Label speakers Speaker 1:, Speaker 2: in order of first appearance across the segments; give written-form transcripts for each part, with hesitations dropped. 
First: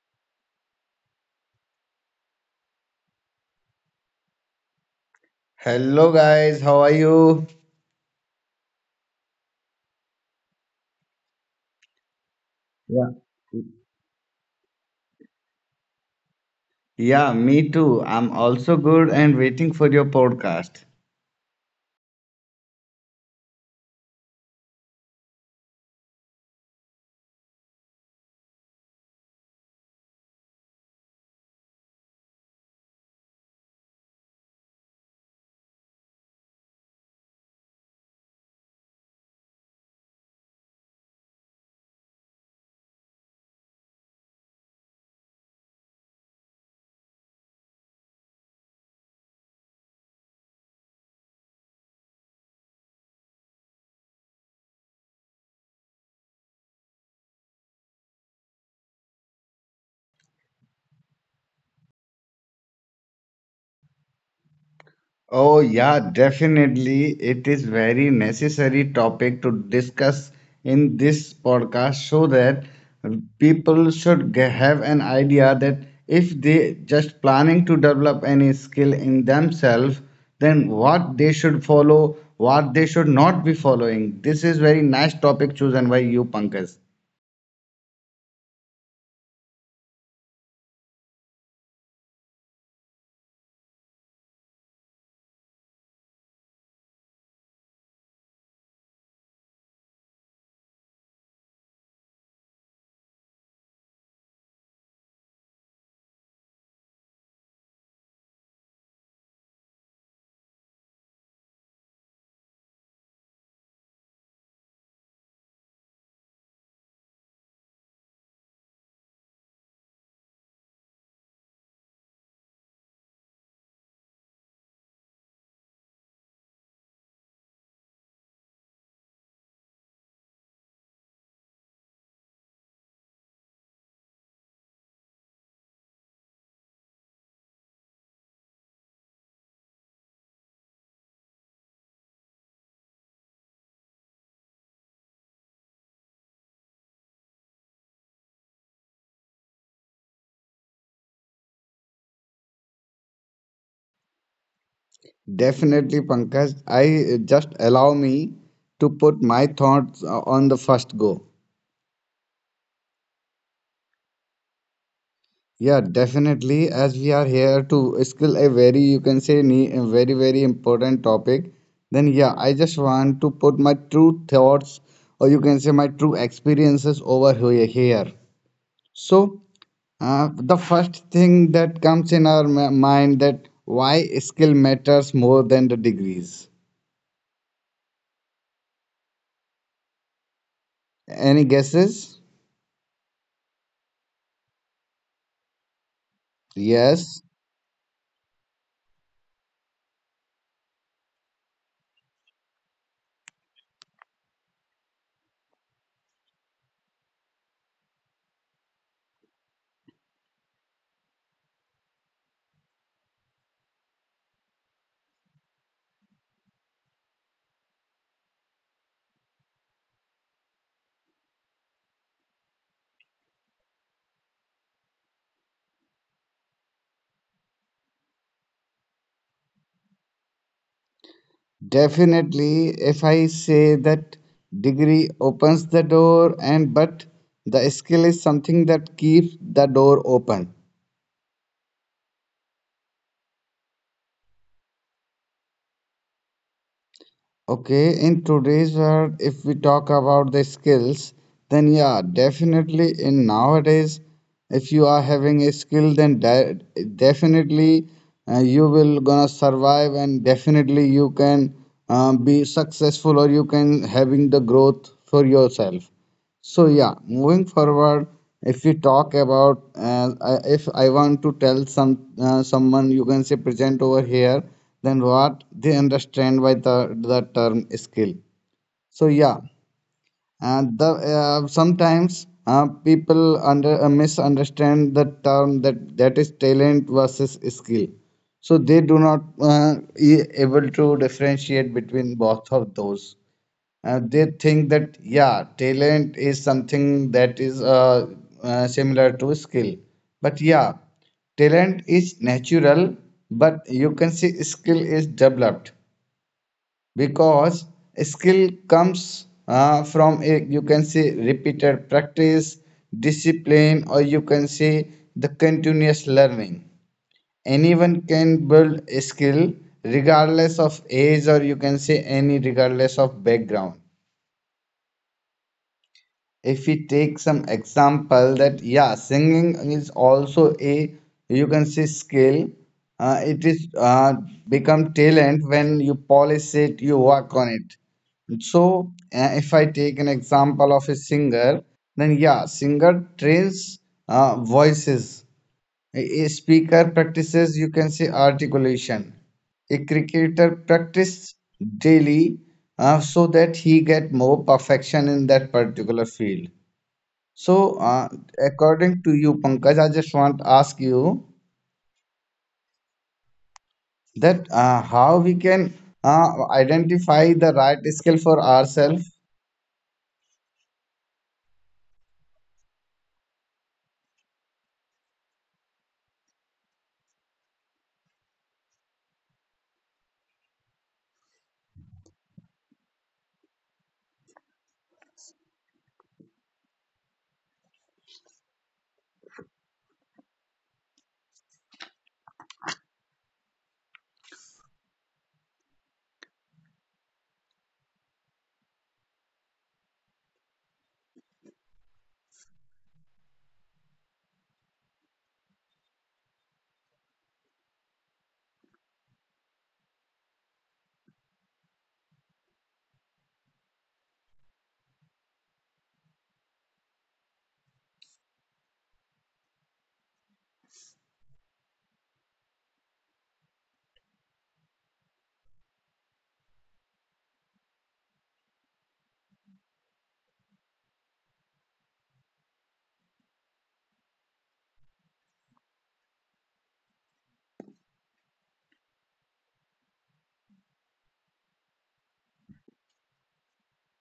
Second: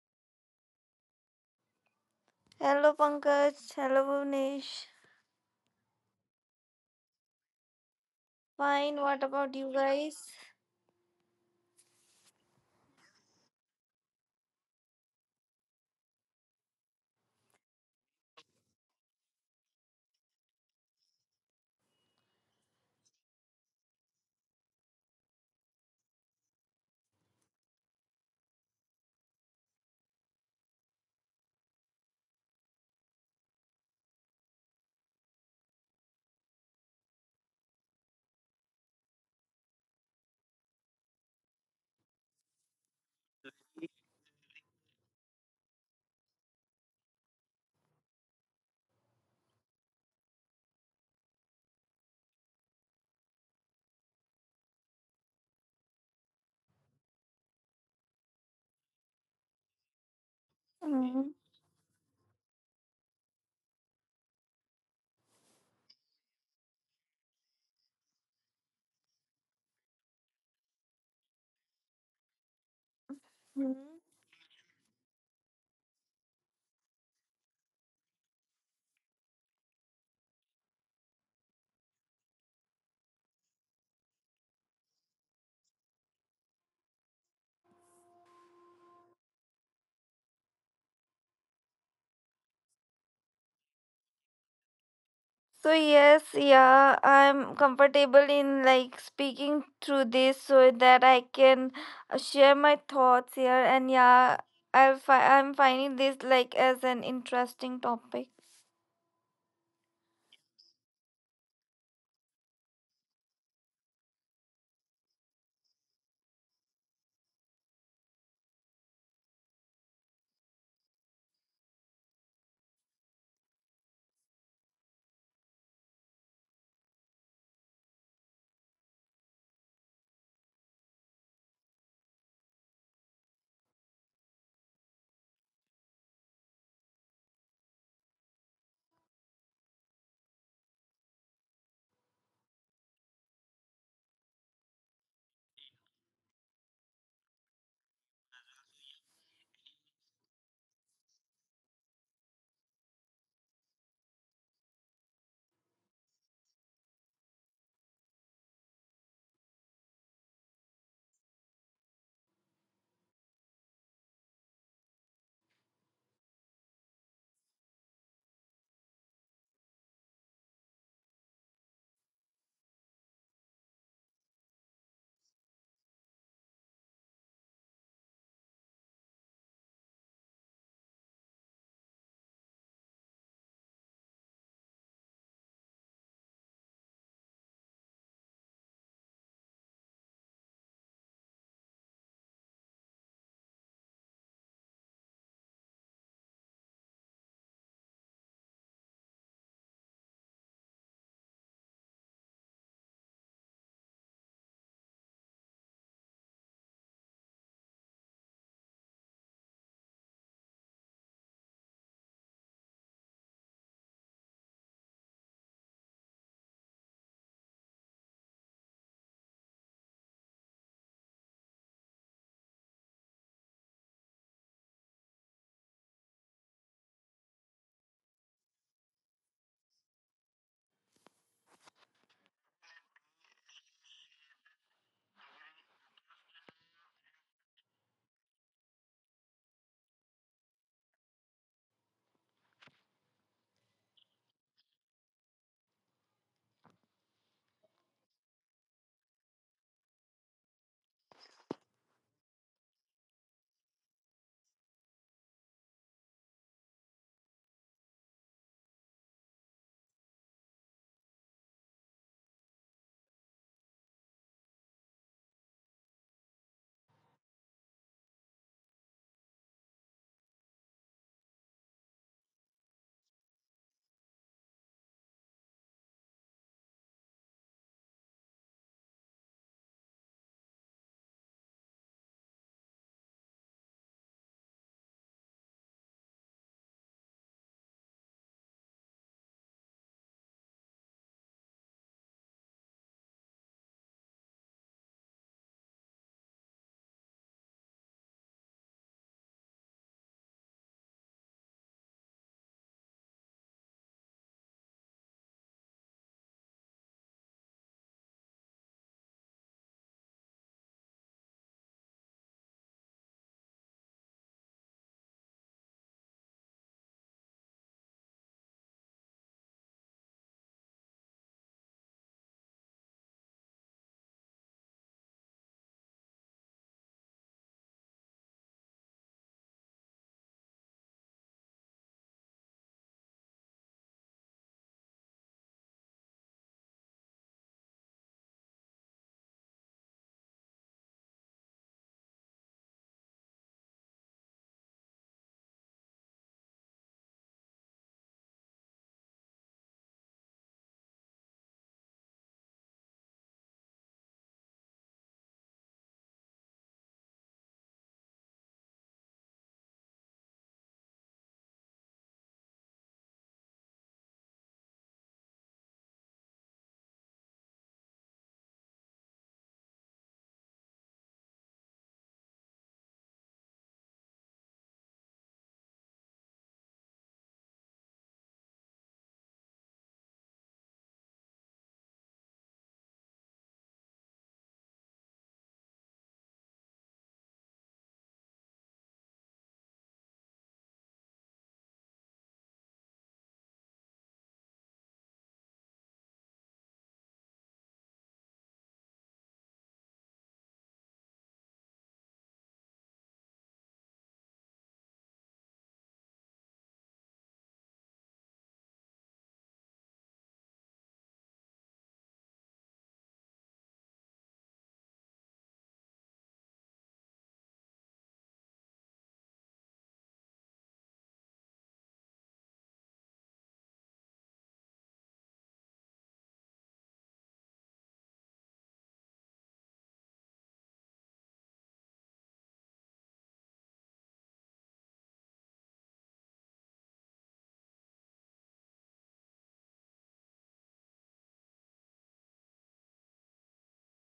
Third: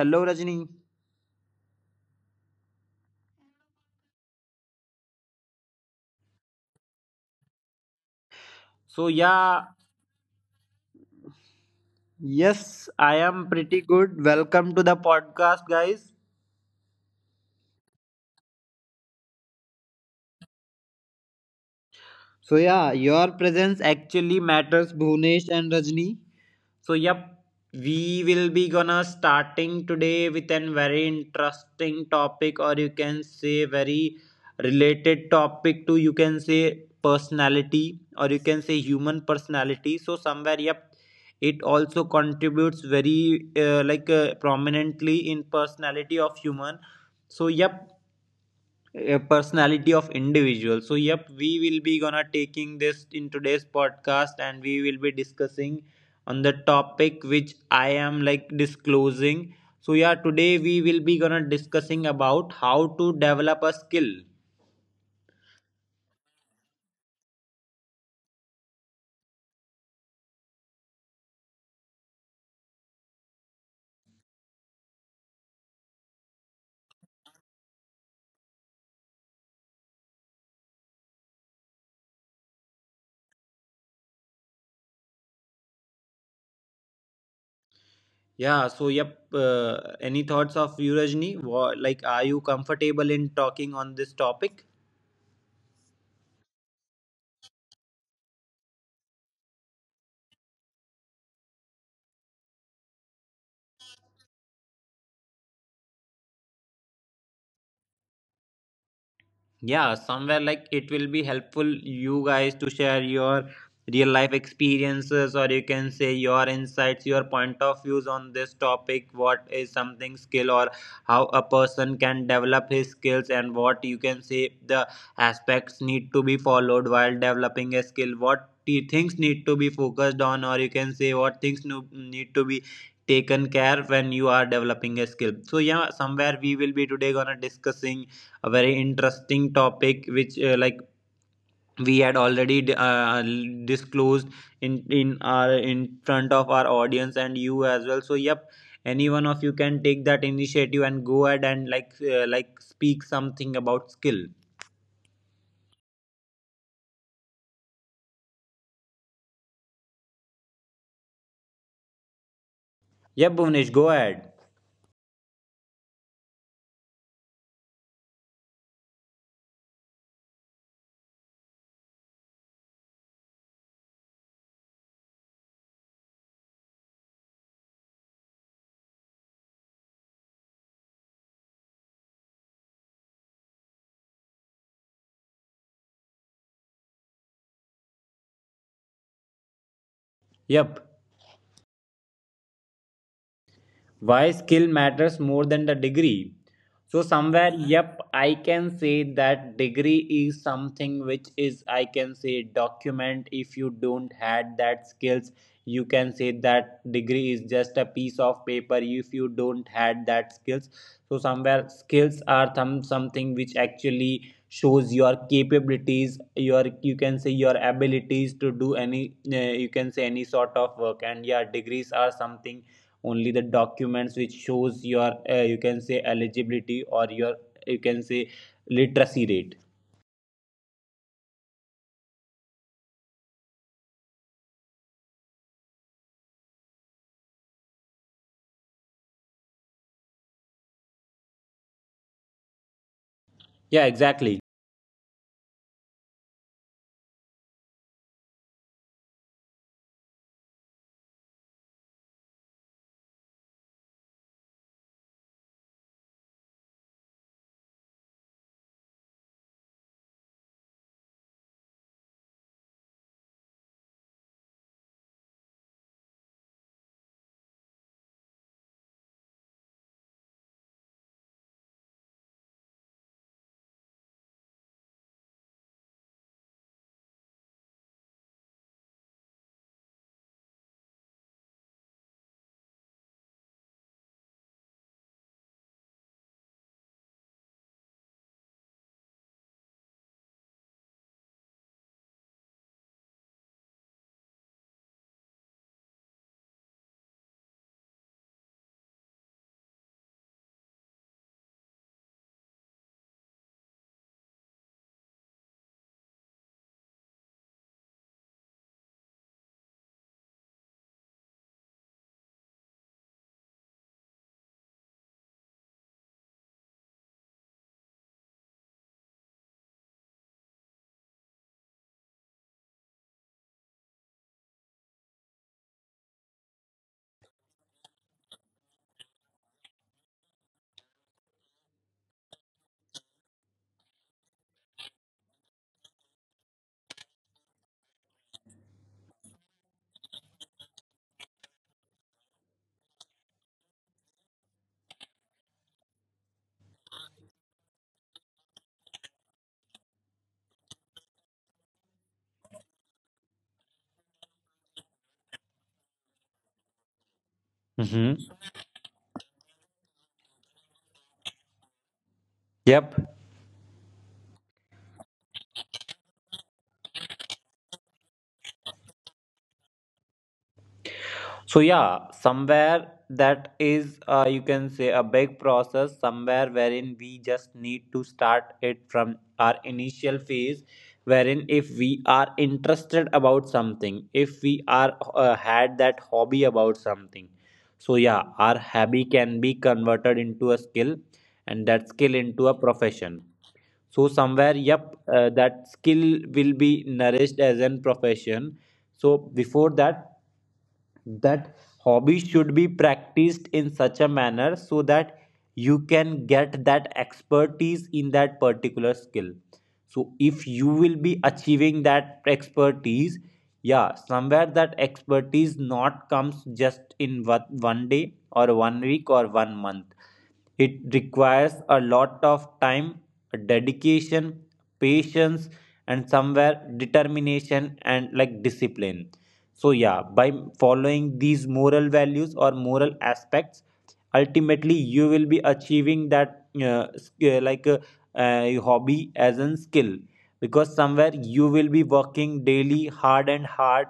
Speaker 1: Hello Rajni.
Speaker 2: Hello Pankaj, hello Bhuvnesh.
Speaker 3: Hello guys, how are you?
Speaker 2: Fine,
Speaker 1: So
Speaker 2: what about
Speaker 1: yeah,
Speaker 2: you guys?
Speaker 1: yes,
Speaker 3: Yeah.
Speaker 1: I am pretty good. Welcome to the podcast, guys.
Speaker 3: Yeah, me too. I'm also good and waiting for your podcast.
Speaker 1: So yeah, your presence actually matters, Bhunesh and Rajni. So yep, we will be gonna starting today with a very interesting topic, or you can say very related topic to, you can say, personality, or you can say human personality. So somewhere yep, it also contributes very prominently in personality of human. So yep, a personality of individual. So yep, we will be gonna taking this in today's podcast and we will be discussing on the topic which I am like disclosing. So yeah, today we will be
Speaker 2: Mhm.
Speaker 1: gonna discussing about how to develop a skill.
Speaker 3: Oh yeah, definitely. It is very necessary topic to discuss in this podcast so that people should have an idea that if they just planning to develop any skill in themselves, then what they should follow, what they should not be following. This is very nice topic chosen by you, Pankaj.
Speaker 1: Yeah, so yep, any thoughts of you, Rajni? Like, are you comfortable in talking on this topic?
Speaker 2: So yes, yeah, I'm comfortable in like speaking through this so that I can share my thoughts here and yeah, I'm finding this like as an interesting topic.
Speaker 1: Yeah, somewhere like it will be helpful you guys to share your real life experiences, or you can say your insights, your point of views on this topic. What is something skill, or how a person can develop his skills, and what you can say the aspects need to be followed while developing a skill, what things need to be focused on, or you can say what things need to be taken care when you are developing a skill. So yeah, somewhere we will be today gonna discussing a very interesting topic which like we had already disclosed in front of our audience and you as well. So yep, any one of you can take that initiative and go ahead and speak something about skill.
Speaker 3: Definitely, Pankaj. I just allow me to put my thoughts on the first go.
Speaker 1: Yep, Bhuvnesh, go ahead.
Speaker 3: Yeah, definitely. As we are here to skill a very, you can say, a very, very important topic, then yeah, I just want to put my true thoughts or you can say my true experiences over here. So, the first thing that comes in our mind that why skill matters more than the degrees.
Speaker 1: Yep.
Speaker 3: Any guesses?
Speaker 1: Why skill matters more than the degree? So
Speaker 3: Yes.
Speaker 1: somewhere yep, I can say that degree is something which is, I can say, document if you don't had that skills. You can say that degree is just a piece of paper if you don't had that skills. So somewhere skills are some something which actually shows your capabilities, your, you can say, your abilities to do any you can say any sort of work. And yeah, degrees are something only the documents which shows your, you can say, eligibility or your, you can say, literacy rate.
Speaker 3: Definitely, if I say that degree opens the door and but the skill is something that keeps the door open.
Speaker 1: Yeah, exactly.
Speaker 3: Okay, in today's world, if we talk about the skills, then yeah, definitely in nowadays, if you are having a skill, then de definitely you will gonna survive and definitely you can be successful or you can having the growth for yourself. So yeah, moving forward, if we talk about if I want to tell some someone you can say present over here, then what they understand by the term skill. So yeah, the sometimes people under misunderstand the term that is talent versus skill. So they do not able to differentiate between both of those they think that yeah talent is something that is similar to skill, but yeah talent is natural but you can see skill is developed because skill comes from a, you can say, repeated practice, discipline, or you can say the continuous learning. Anyone can build a skill regardless of age or you can say any regardless of background. If we take some example that yeah, singing is also a you can say skill, it is become talent when you polish it, you work on it. So if I take an example of a singer, then yeah, singer trains voices, a speaker practices you can say articulation, a cricketer practice daily, so that he get more perfection in that particular field. So,
Speaker 1: Mm-hmm.
Speaker 3: according to you, Pankaj, I just want to ask you
Speaker 1: Yep.
Speaker 3: that how we can identify the right skill for ourselves?
Speaker 1: So yeah, somewhere that is, you can say a big process somewhere, wherein we just need to start it from our initial phase, wherein if we are interested about something, if we are had that hobby about something. So yeah, our hobby can be converted into a skill, and that skill into a profession. So somewhere yep, that skill will be nourished as an profession. So before that, that hobby should be practiced in such a manner so that you can get that expertise in that particular skill. So if you will be achieving that expertise, yeah, somewhere that expertise not comes just in one day or one week or one month. It requires a lot of time, dedication, patience, and somewhere determination and like discipline. So yeah, by following these moral values or moral aspects, ultimately you will be achieving that hobby as a skill, because somewhere you will be working daily hard and hard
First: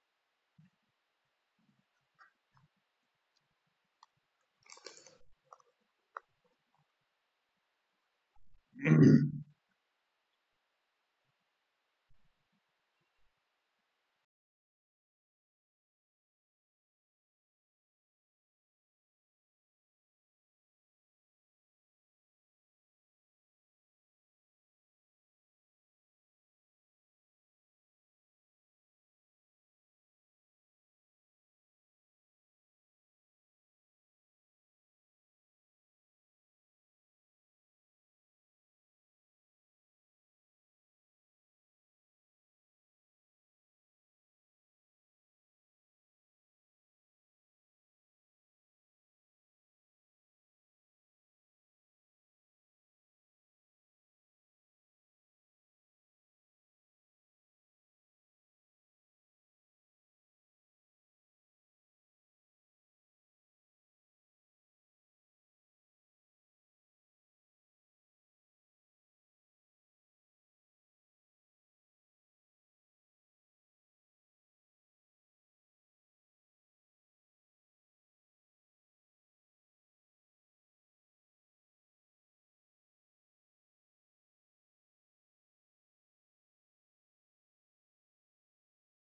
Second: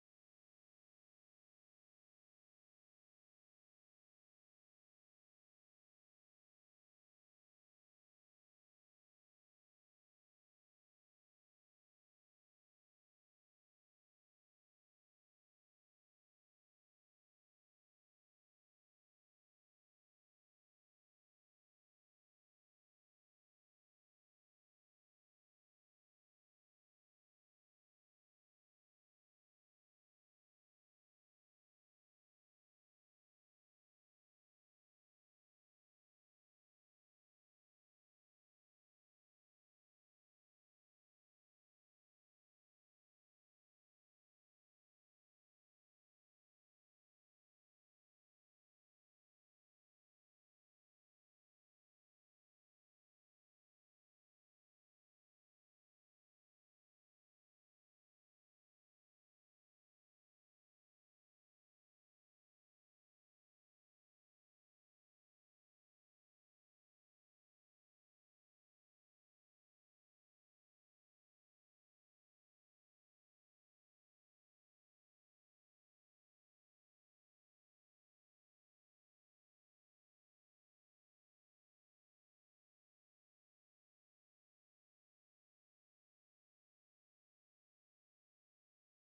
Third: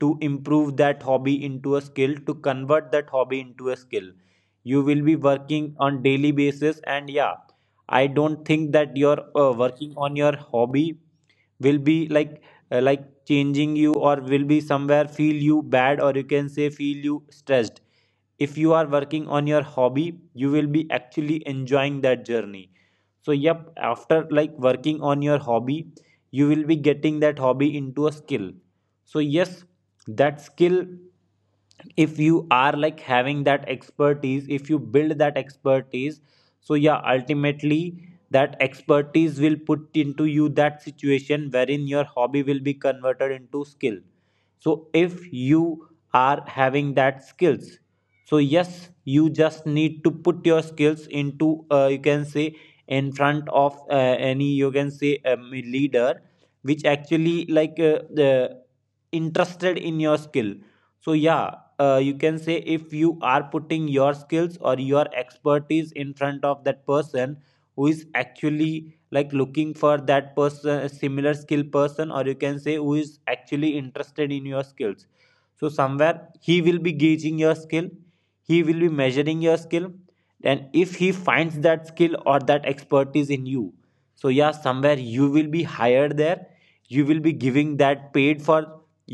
Speaker 1: to improve that hobby into a skill, to convert that hobby into a skill. You will be working on daily basis. And yeah, I don't think that your working on your hobby will be changing you, or will be somewhere feel you bad, or you can say feel you stressed. If you are working on your hobby, you will be actually enjoying that journey. So yep, after like working on your hobby, you will be getting that hobby into a skill. So yes, that skill, if you are like having that expertise, if you build that expertise, so yeah ultimately that expertise will put into you that situation wherein your hobby will be converted into skill. So if you are having that skills, so yes, you just need to put your skills into, you can say, in front of, any, you can say, leader which actually like, the interested in your skill. So yeah, you can say, if you are putting your skills or your expertise in front of that person who is actually like looking for that person similar skill person, or you can say who is actually interested in your skills, so somewhere he will be gauging your skill, he will be measuring your skill. And if he finds that skill or that expertise in you, so yeah, somewhere you will be hired there, you will be giving that paid for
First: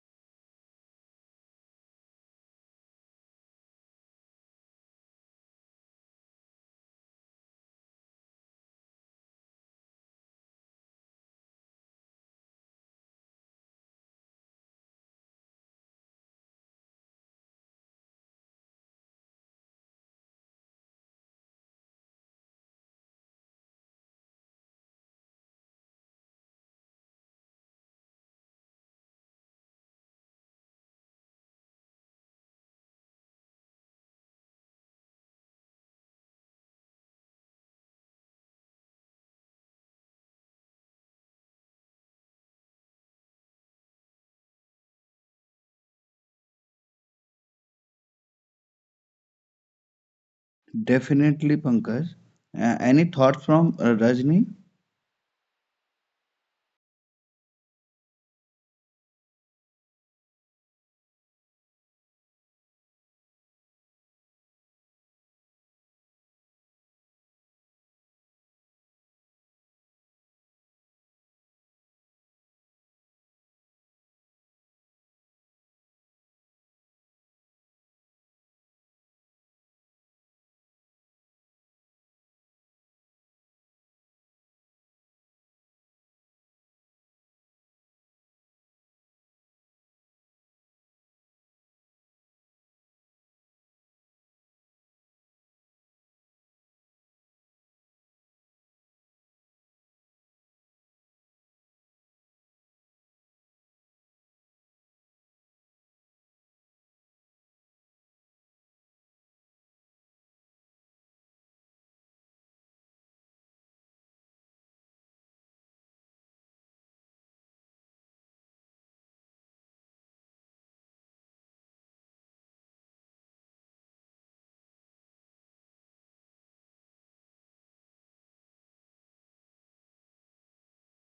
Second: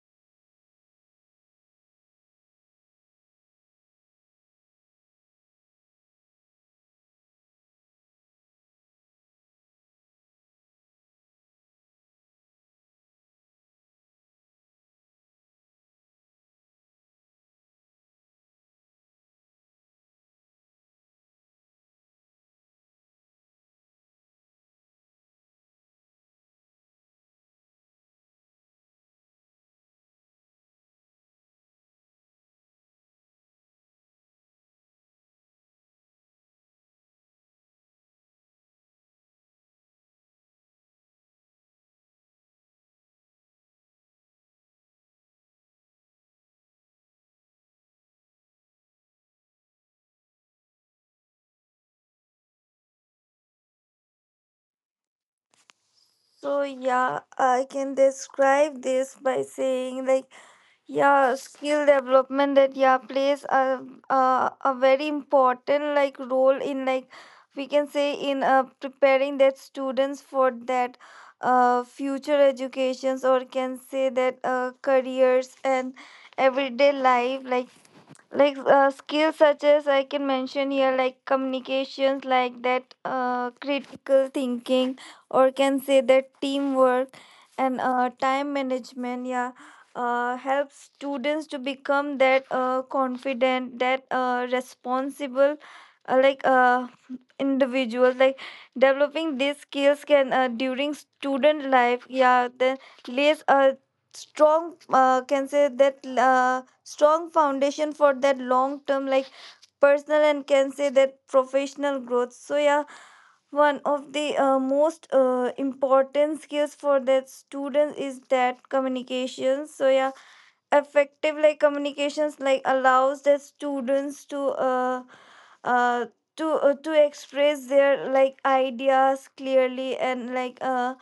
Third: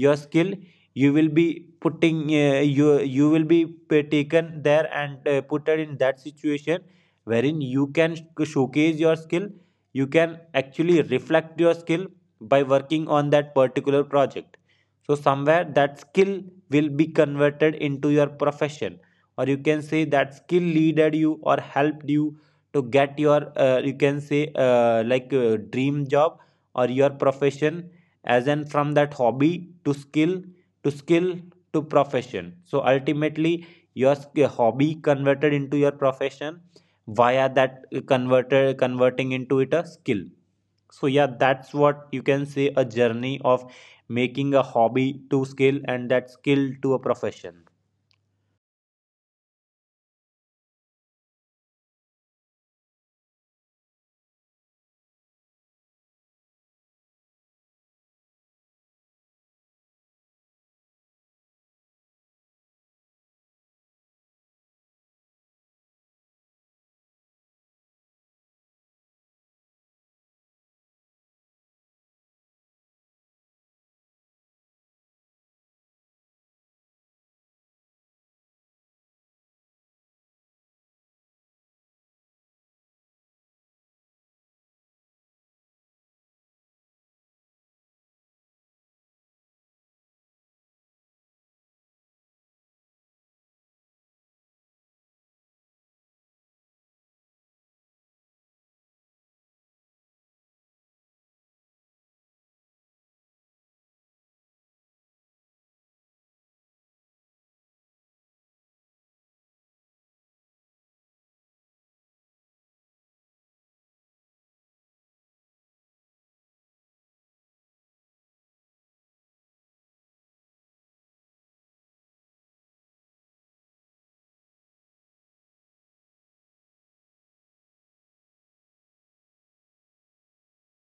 Speaker 1: your skill. You will be putting, uh, you will be taken there and, put it in that situation wherein you can showcase your skill, you can actually reflect your skill by working on that particular project. So somewhere that skill will be converted into your profession, or you can say that skill leaded you or helped you to get your, you can say like dream job or your profession, as in from that hobby to skill, to skill to profession. So ultimately your hobby converted into your profession via that converter, converting into it a skill. So yeah, that's what you can say, a journey of making a hobby to skill and that skill to a profession.
Speaker 3: Definitely, Pankaj. Any thoughts from Rajni?
Speaker 2: So yeah, I can describe this by saying like yeah, skill development that yeah plays a very important like role in like we can say in preparing that students for that future educations or can say that careers and everyday life like skills such as I can mention here like communications, like that critical thinking or can say that teamwork and time management, yeah helps students to become that confident, that responsible uh, like uh, individuals. Like developing these skills can during student life, yeah, then lays a strong can say that strong foundation for that long term like personal and can say that professional growth. So yeah, one of the most important skills for that student is that communication. So yeah, effective like communications like allows the students uh, uh to express their like ideas clearly and like uh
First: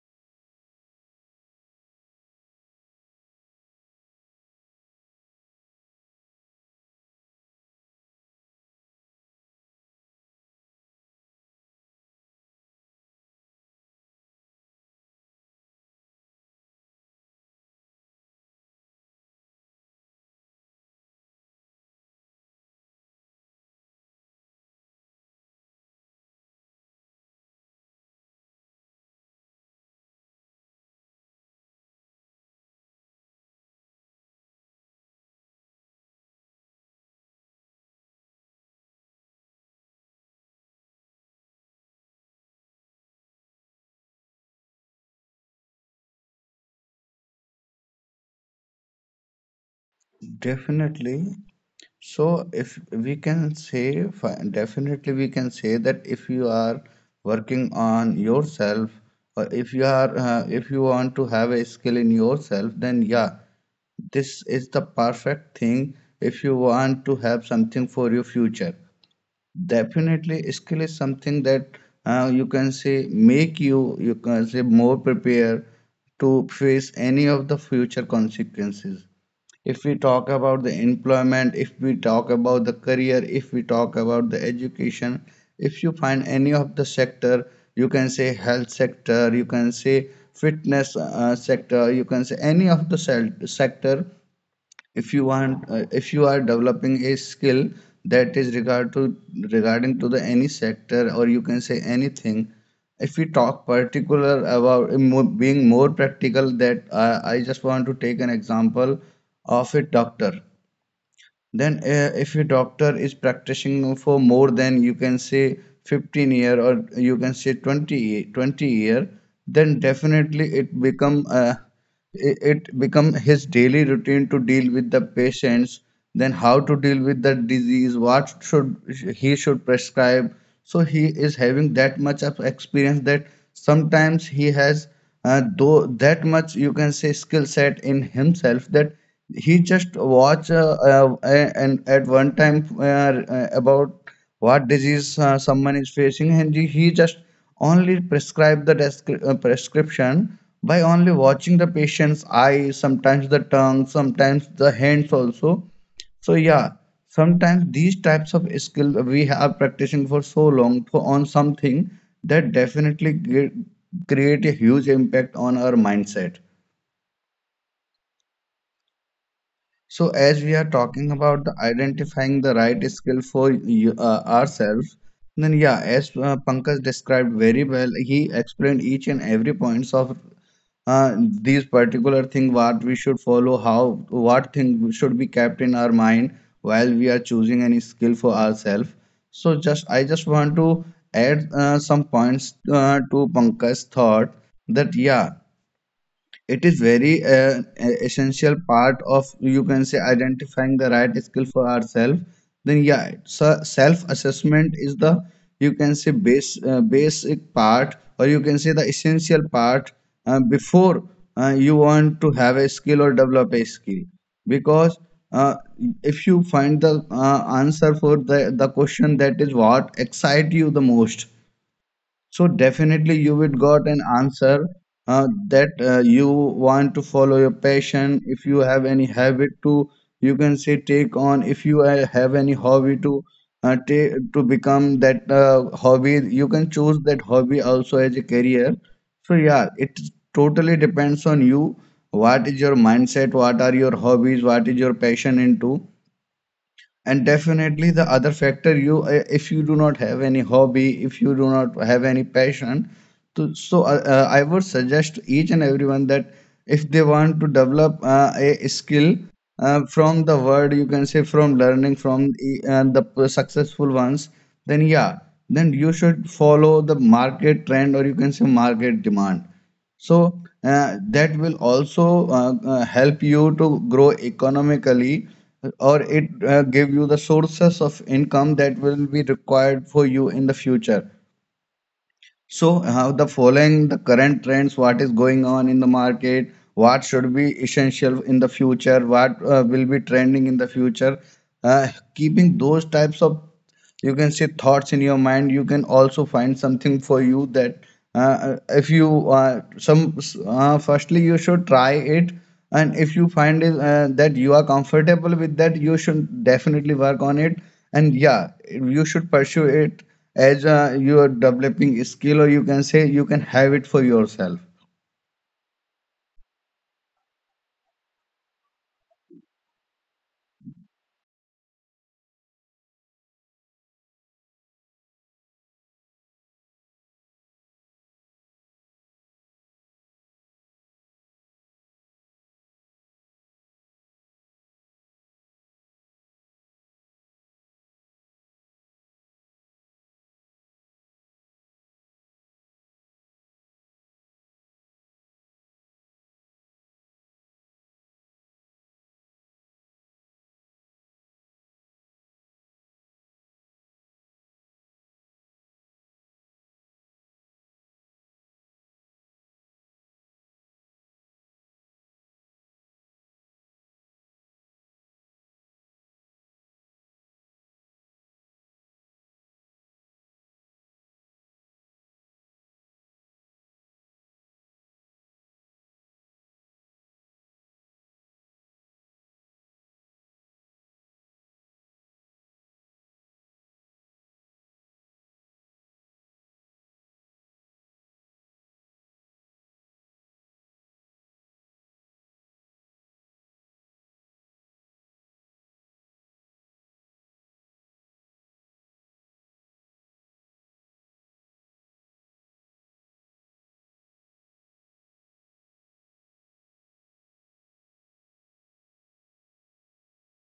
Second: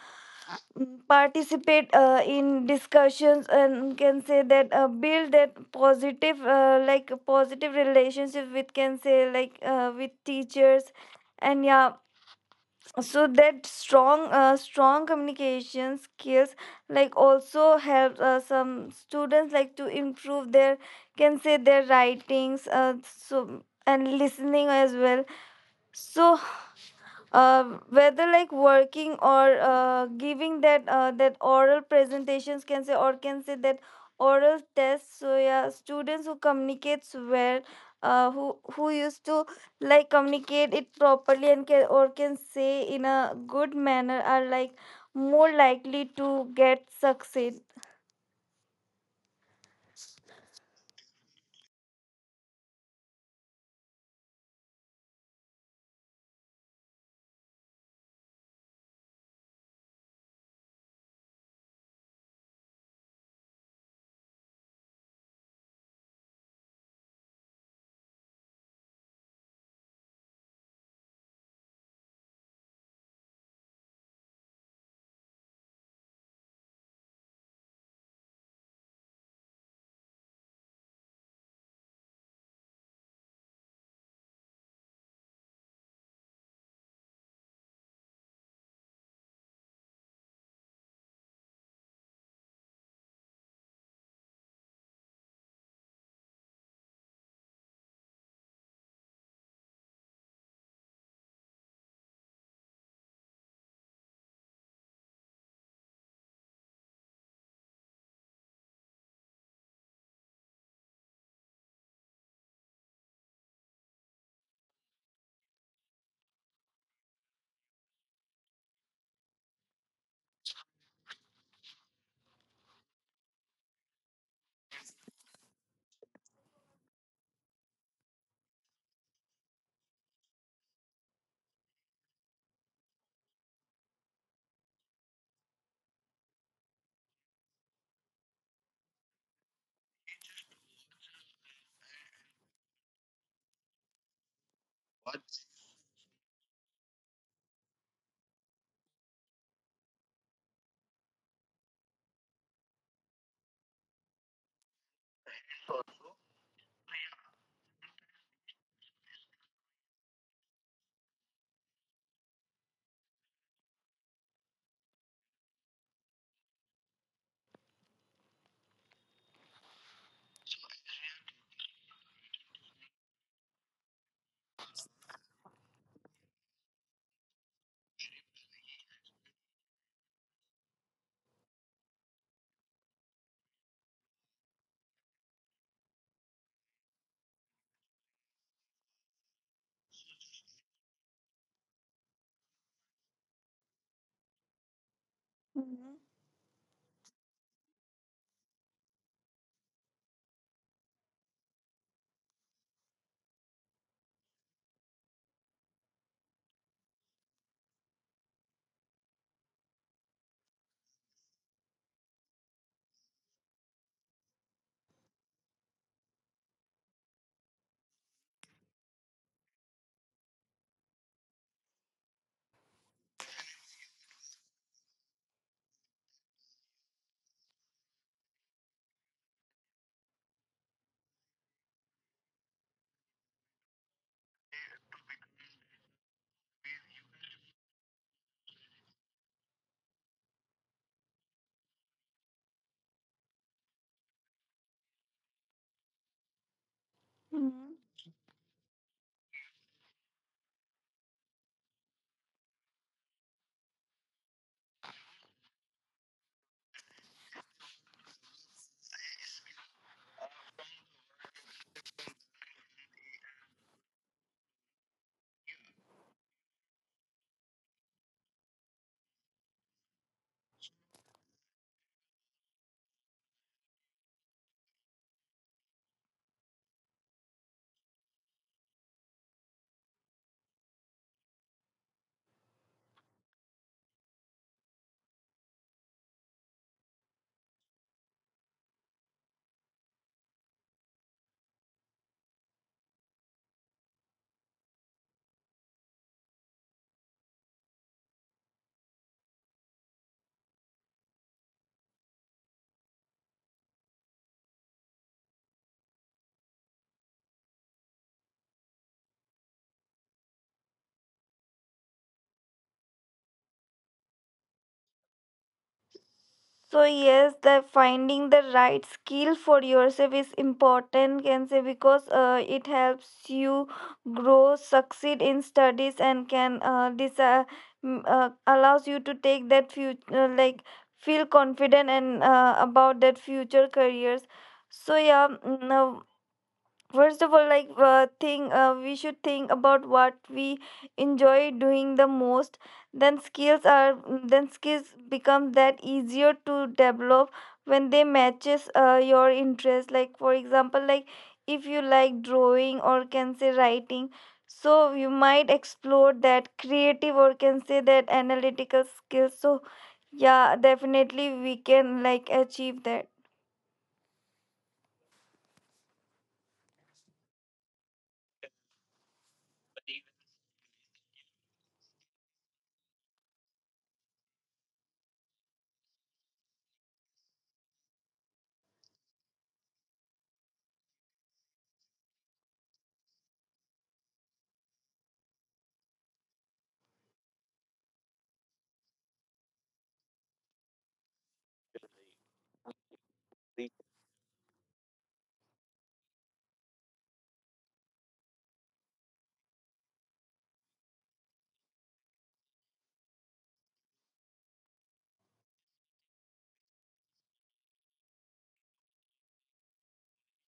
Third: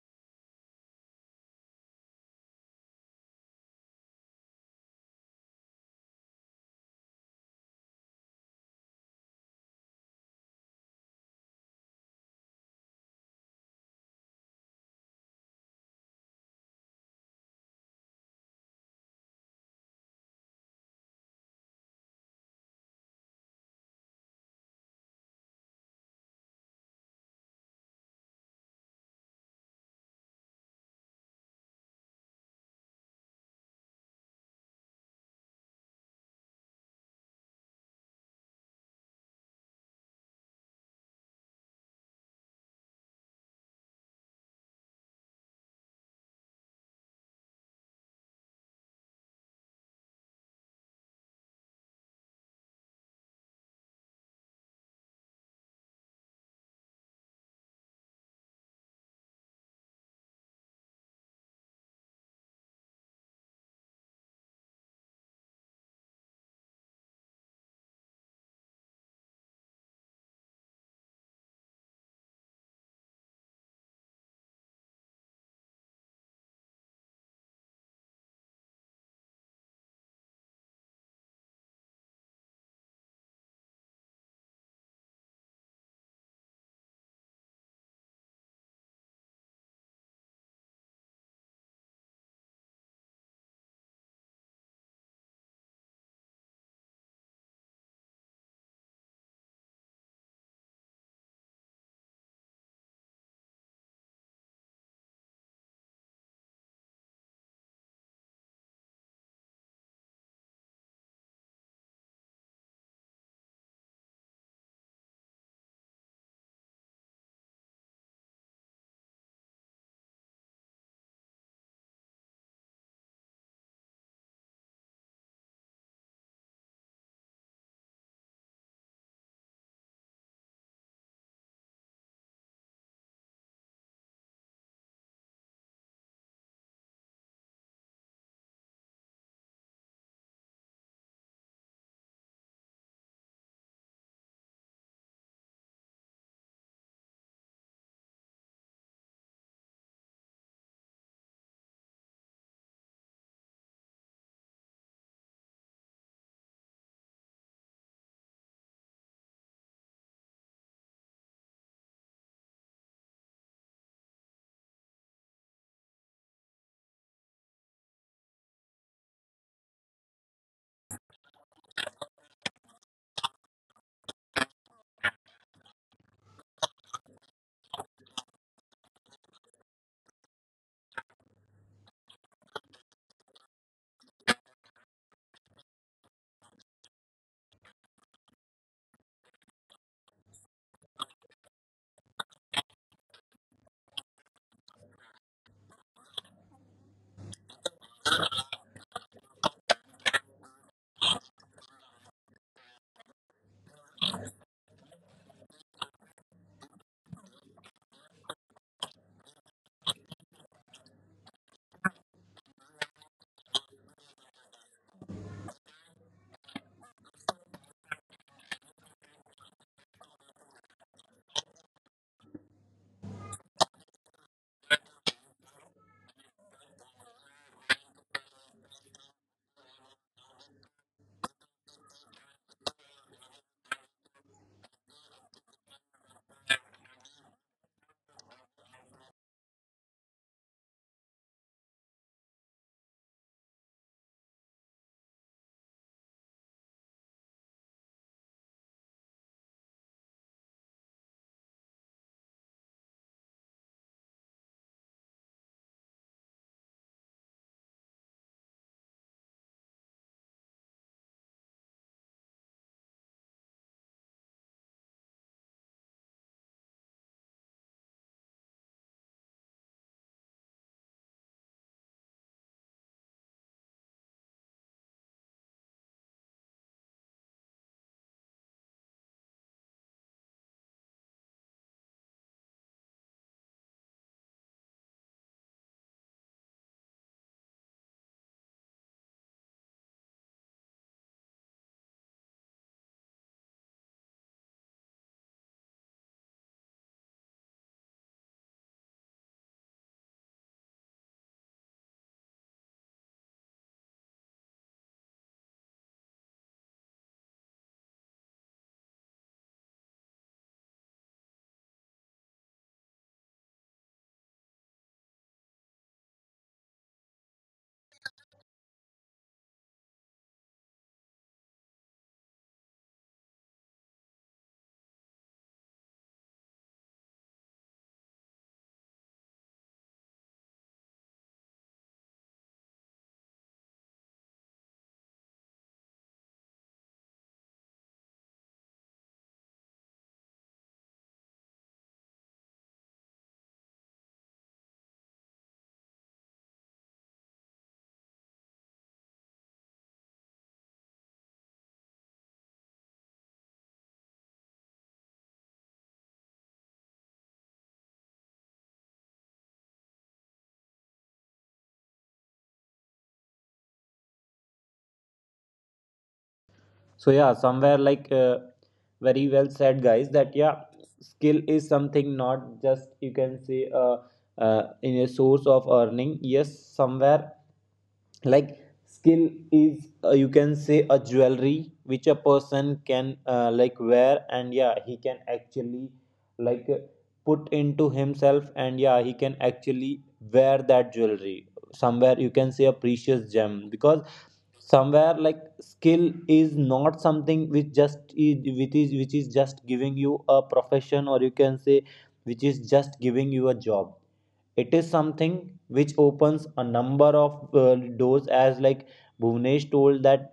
Speaker 2: mm, participate in discussions and can say that build that positive like positive relationship with, can say, like with teachers. And yeah, so that strong communication skills like also help some students like to improve their, can say, their writings so and listening as well. So uh, whether like working or giving that that oral presentations, can say, or can say that oral tests. So yeah, students who communicates well, who used to like communicate it properly and can, or can say, in a good manner are like more likely to get succeed.
Speaker 3: Definitely. So, if we can say, definitely we can say that if you are working on yourself, or if you are, if you want to have a skill in yourself, then yeah, this is the perfect thing if you want to have something for your future. Definitely, skill is something that you can say make you, you can say more prepared to face any of the future consequences. If we talk about the employment, if we talk about the career, if we talk about the education, if you find any of the sector, you can say health sector, you can say fitness sector, you can say any of the sector, if you want if you are developing a skill that is regarding to the any sector or you can say anything. If we talk particular about being more practical, that I just want to take an example of a doctor. Then if your doctor is practicing for more than you can say 15 year or you can say 20 year, then definitely it become it become his daily routine to deal with the patients, then how to deal with the disease, what should he should prescribe. So he is having that much of experience that sometimes he has though that much you can say skill set in himself that he just watch and at one time about what disease someone is facing, and he just only prescribe the prescription by only watching the patient's eye, sometimes the tongue, sometimes the hands also. So yeah, sometimes these types of skill we have practicing for so long for on something that definitely create a huge impact on our mindset. So, as we are talking about the identifying the right skill for you, ourselves, then yeah, as Pankaj described very well, he explained each and every points of uh, these particular thing what we should follow, how what thing should be kept in our mind while we are choosing any skill for ourselves. So, just I just want to add some points to Pankaj's thought that yeah,
Speaker 2: Mhm.
Speaker 3: it is very essential part of you can say identifying the right skill for ourselves. Then yeah, so self-assessment is the you can say base basic part or you can say the essential part before you want to have a skill or develop a skill, because uh, if you find the answer for the question that is what excite you the most, so definitely you would got an answer that you want to follow your passion. If you have any habit to, you can say, take on. If you have any hobby to take to become that hobby, you can choose that hobby also as a career. So yeah, it totally depends on you. What is your mindset? What are your hobbies? What is your passion into? And
Speaker 2: Mhm.
Speaker 3: definitely the other factor you if you do not have any hobby, if you do not have any passion to, so I would suggest each and everyone that if they want to develop a skill from the word you can say from learning from the successful ones, then yeah, then you should follow the market trend or you can say market demand. So that will also help you to grow economically, or it give you the sources of income that will be required for you in the future. So how the following the current trends, what is going on in the market, what should be essential in the future, what will be trending in the future, uh, keeping those types of you can say thoughts in your mind, you can also find something for you that if you some firstly you should try it, and if you find it, that you are comfortable with, that you should definitely work on it, and yeah you should pursue it as you are developing skill or you can say you can have it for yourself.
Speaker 2: So yes, the finding the right skill for yourself is important, can say, because it helps you grow, succeed in studies, and can allows you to take that future like feel confident and about that future careers. So yeah, mm, uh, first of all like think we should think about what we enjoy doing the most. then skills are then skills become that easier to develop when they matches your interest. Like for example, like if you like drawing or can say writing, so you might explore that creative or can say that analytical skills. So yeah, definitely we can like achieve that.
Speaker 1: So yeah, somewhere very well said guys, that yeah, skill is something not just, you can say, in a source of earning. Yes, somewhere like skill is, you can say, a jewelry which a person can like wear, and yeah he can actually like uh, put into himself, and yeah he can actually wear that jewelry. Somewhere you can say a precious gem, because somewhere like skill is not something which just is, which is just giving you a profession, or you can say which is just giving you a job. It is something which opens a number of, doors, as like Bhuvnesh told that.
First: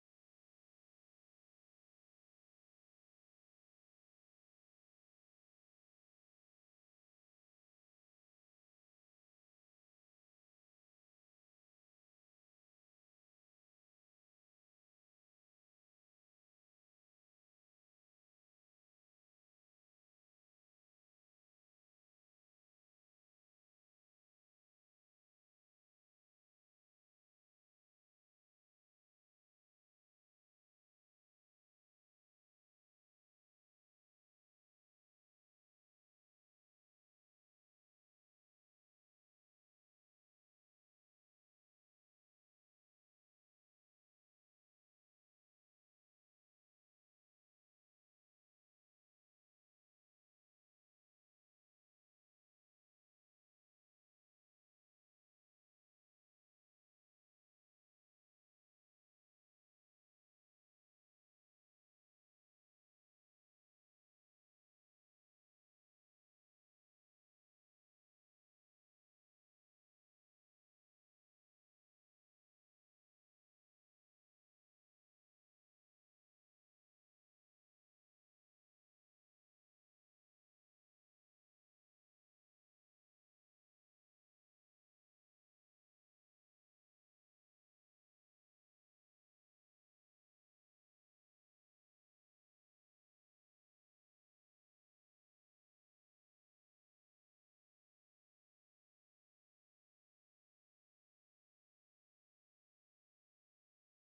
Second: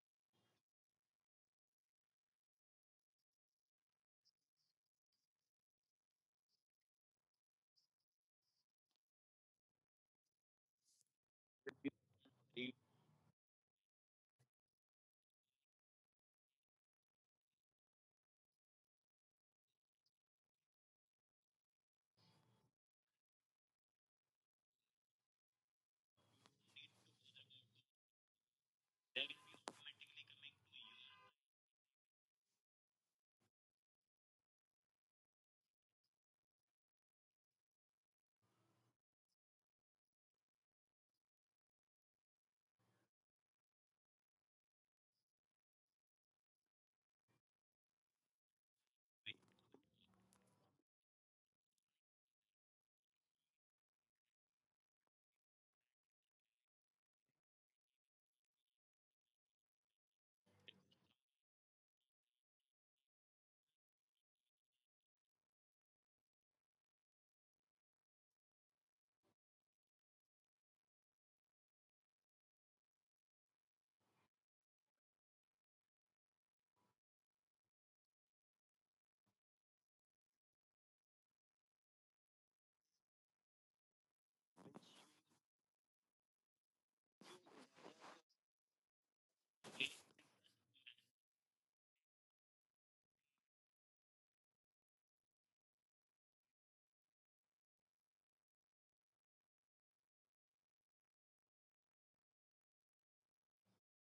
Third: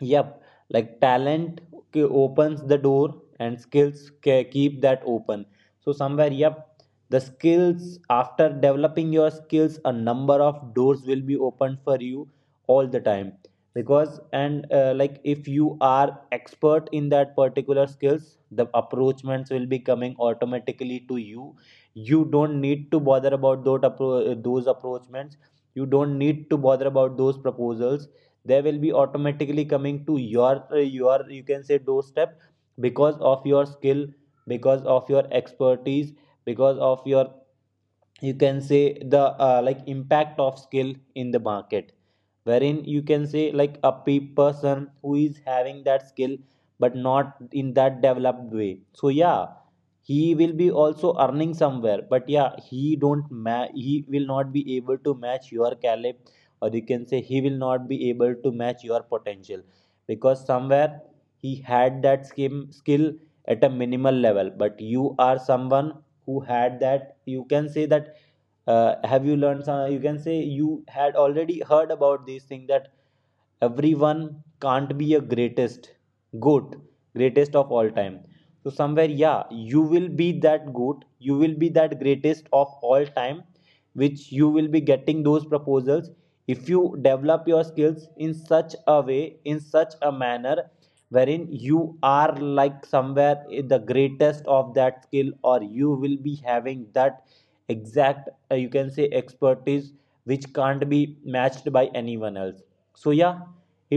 Speaker 1: Yep, like talent opens the door and skills keep that open. So somewhere, yep, the skills, after developing your skills, a number of doors will be opened for you all the time. Because, and like if you are expert in that particular skills, the approachments will be coming automatically to you. You don't need to bother about those those approachments. You don't need to bother about those proposals. They will be automatically coming to your, your, you can say, doorstep, because of your skill, because of your expertise, because of your, you can say, the like impact of skill in the market, wherein you can say like a person who is having that skill but not in that developed way. So yeah, he will be also earning somewhere, but yeah, he don't ma- he will not be able to match your caliber, or you can say he will not be able to match your potential. Because somewhere he had that skill at a minimal level, but you are someone who had that, you can say, that, have you learned some you can say you had already heard about these things, that everyone can't be a greatest goat, greatest of all time. So somewhere yeah, you will be that goat, you will be that greatest of all time, which you will be getting those proposals, if you develop your skills in such a way, in such a manner, wherein you are like somewhere the greatest of that skill, or you will be having that exact, you can say, expertise which can't be matched by anyone else. So yeah,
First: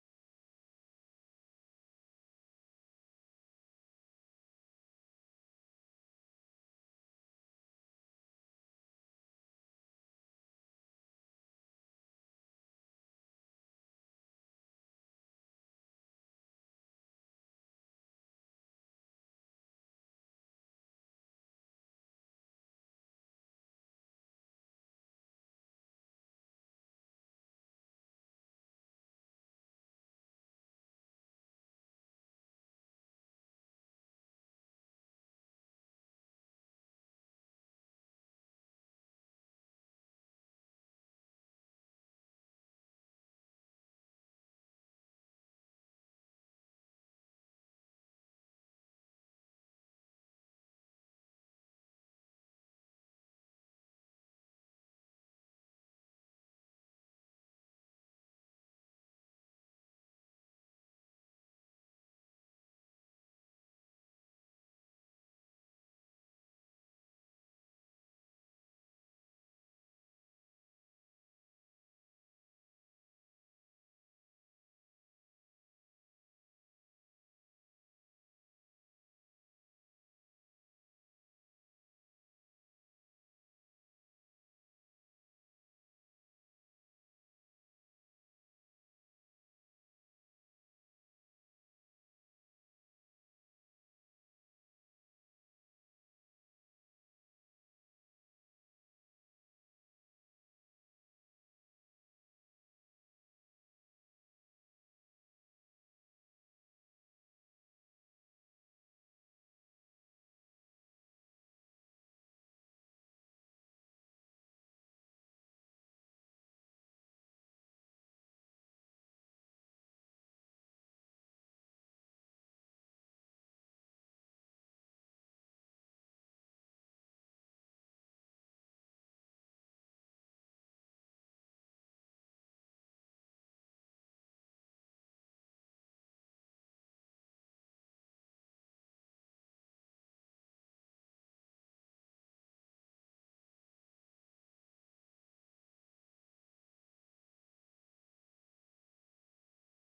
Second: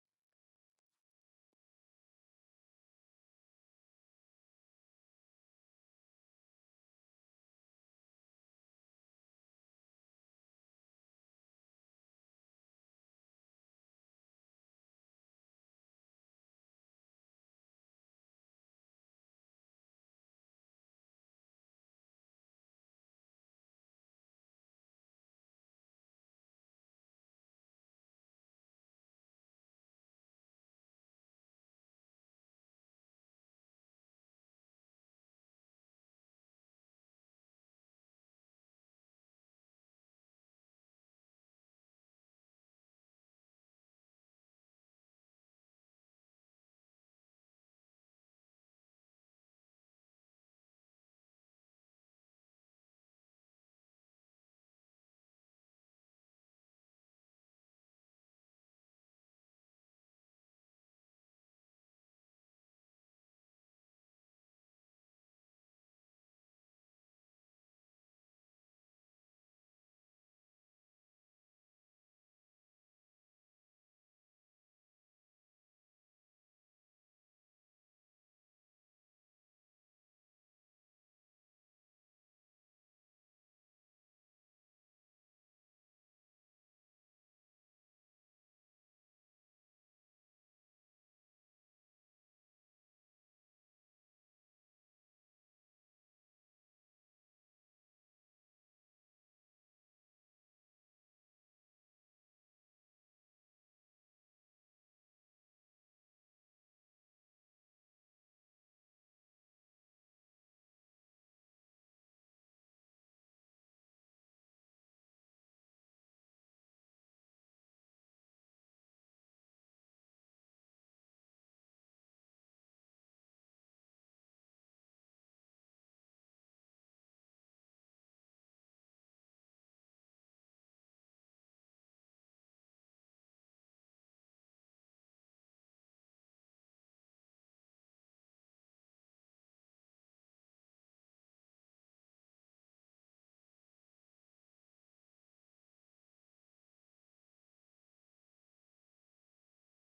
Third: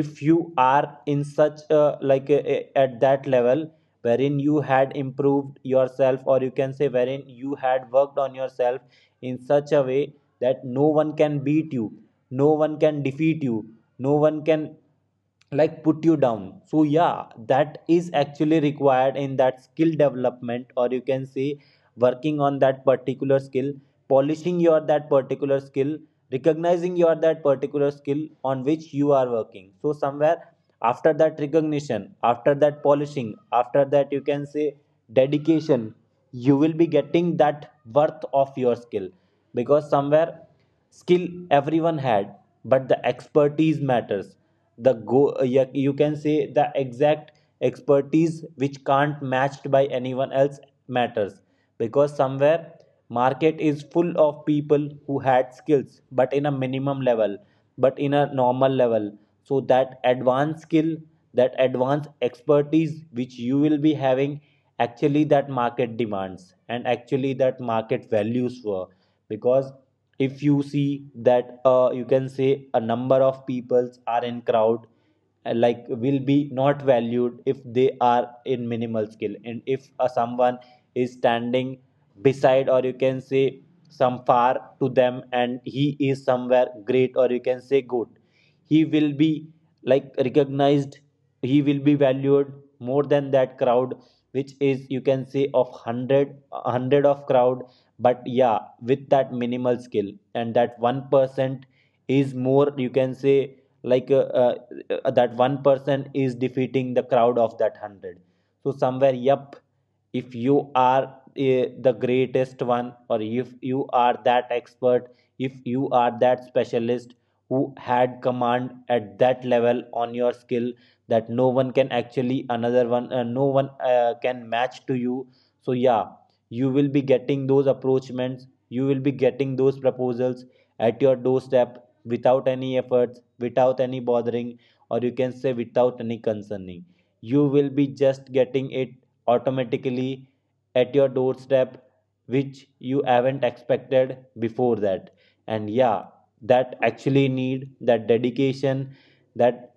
Speaker 1: if you are in such a at that level wherein you had improved yourself, or you can say wherein you had worked on yourself in such a way that no one can beat you, no one can defeat you, no one can like put you down. So yeah, that is actually required in that skill development, or you can say working on that particular skill, polishing your that particular skill, recognizing your that particular skill on which you are working. So somewhere, after that recognition, after that polishing, after that, you can say, dedication, you will be getting that worth of your skill. Because somewhere skill everyone had, but the expertise matters, the go, you can say, the exact expertise which can't matched by anyone else matters. Because somewhere market is full of people who had skills but in a minimum level, but in a normal level. So that advanced skill, that advanced expertise which you will be having, actually that market demands and actually that market values for. Because if you see that, you can say, a number of peoples are in crowd, like will be not valued if they are in minimal skill And if someone is standing beside, or you can say some far to them, and he is somewhere great or you can say good, he will be like recognized, he will be valued more than that crowd, which is you can say of hundred hundred of crowd. But yeah, with that minimal skill and that 1% is more you can say like that 1% is defeating the crowd of that 100. So somewhere, yep, if you are the greatest one, or if you are that expert, if you are that specialist who had command at that level on your skill that no one can actually, another one, no one can match to you. So yeah, you will be getting those approachments, you will be getting those proposals at your doorstep without any efforts, without any bothering, or you can say without any concerning. You will be just getting it automatically at your doorstep, which you haven't expected before that. And yeah, that actually need that dedication, that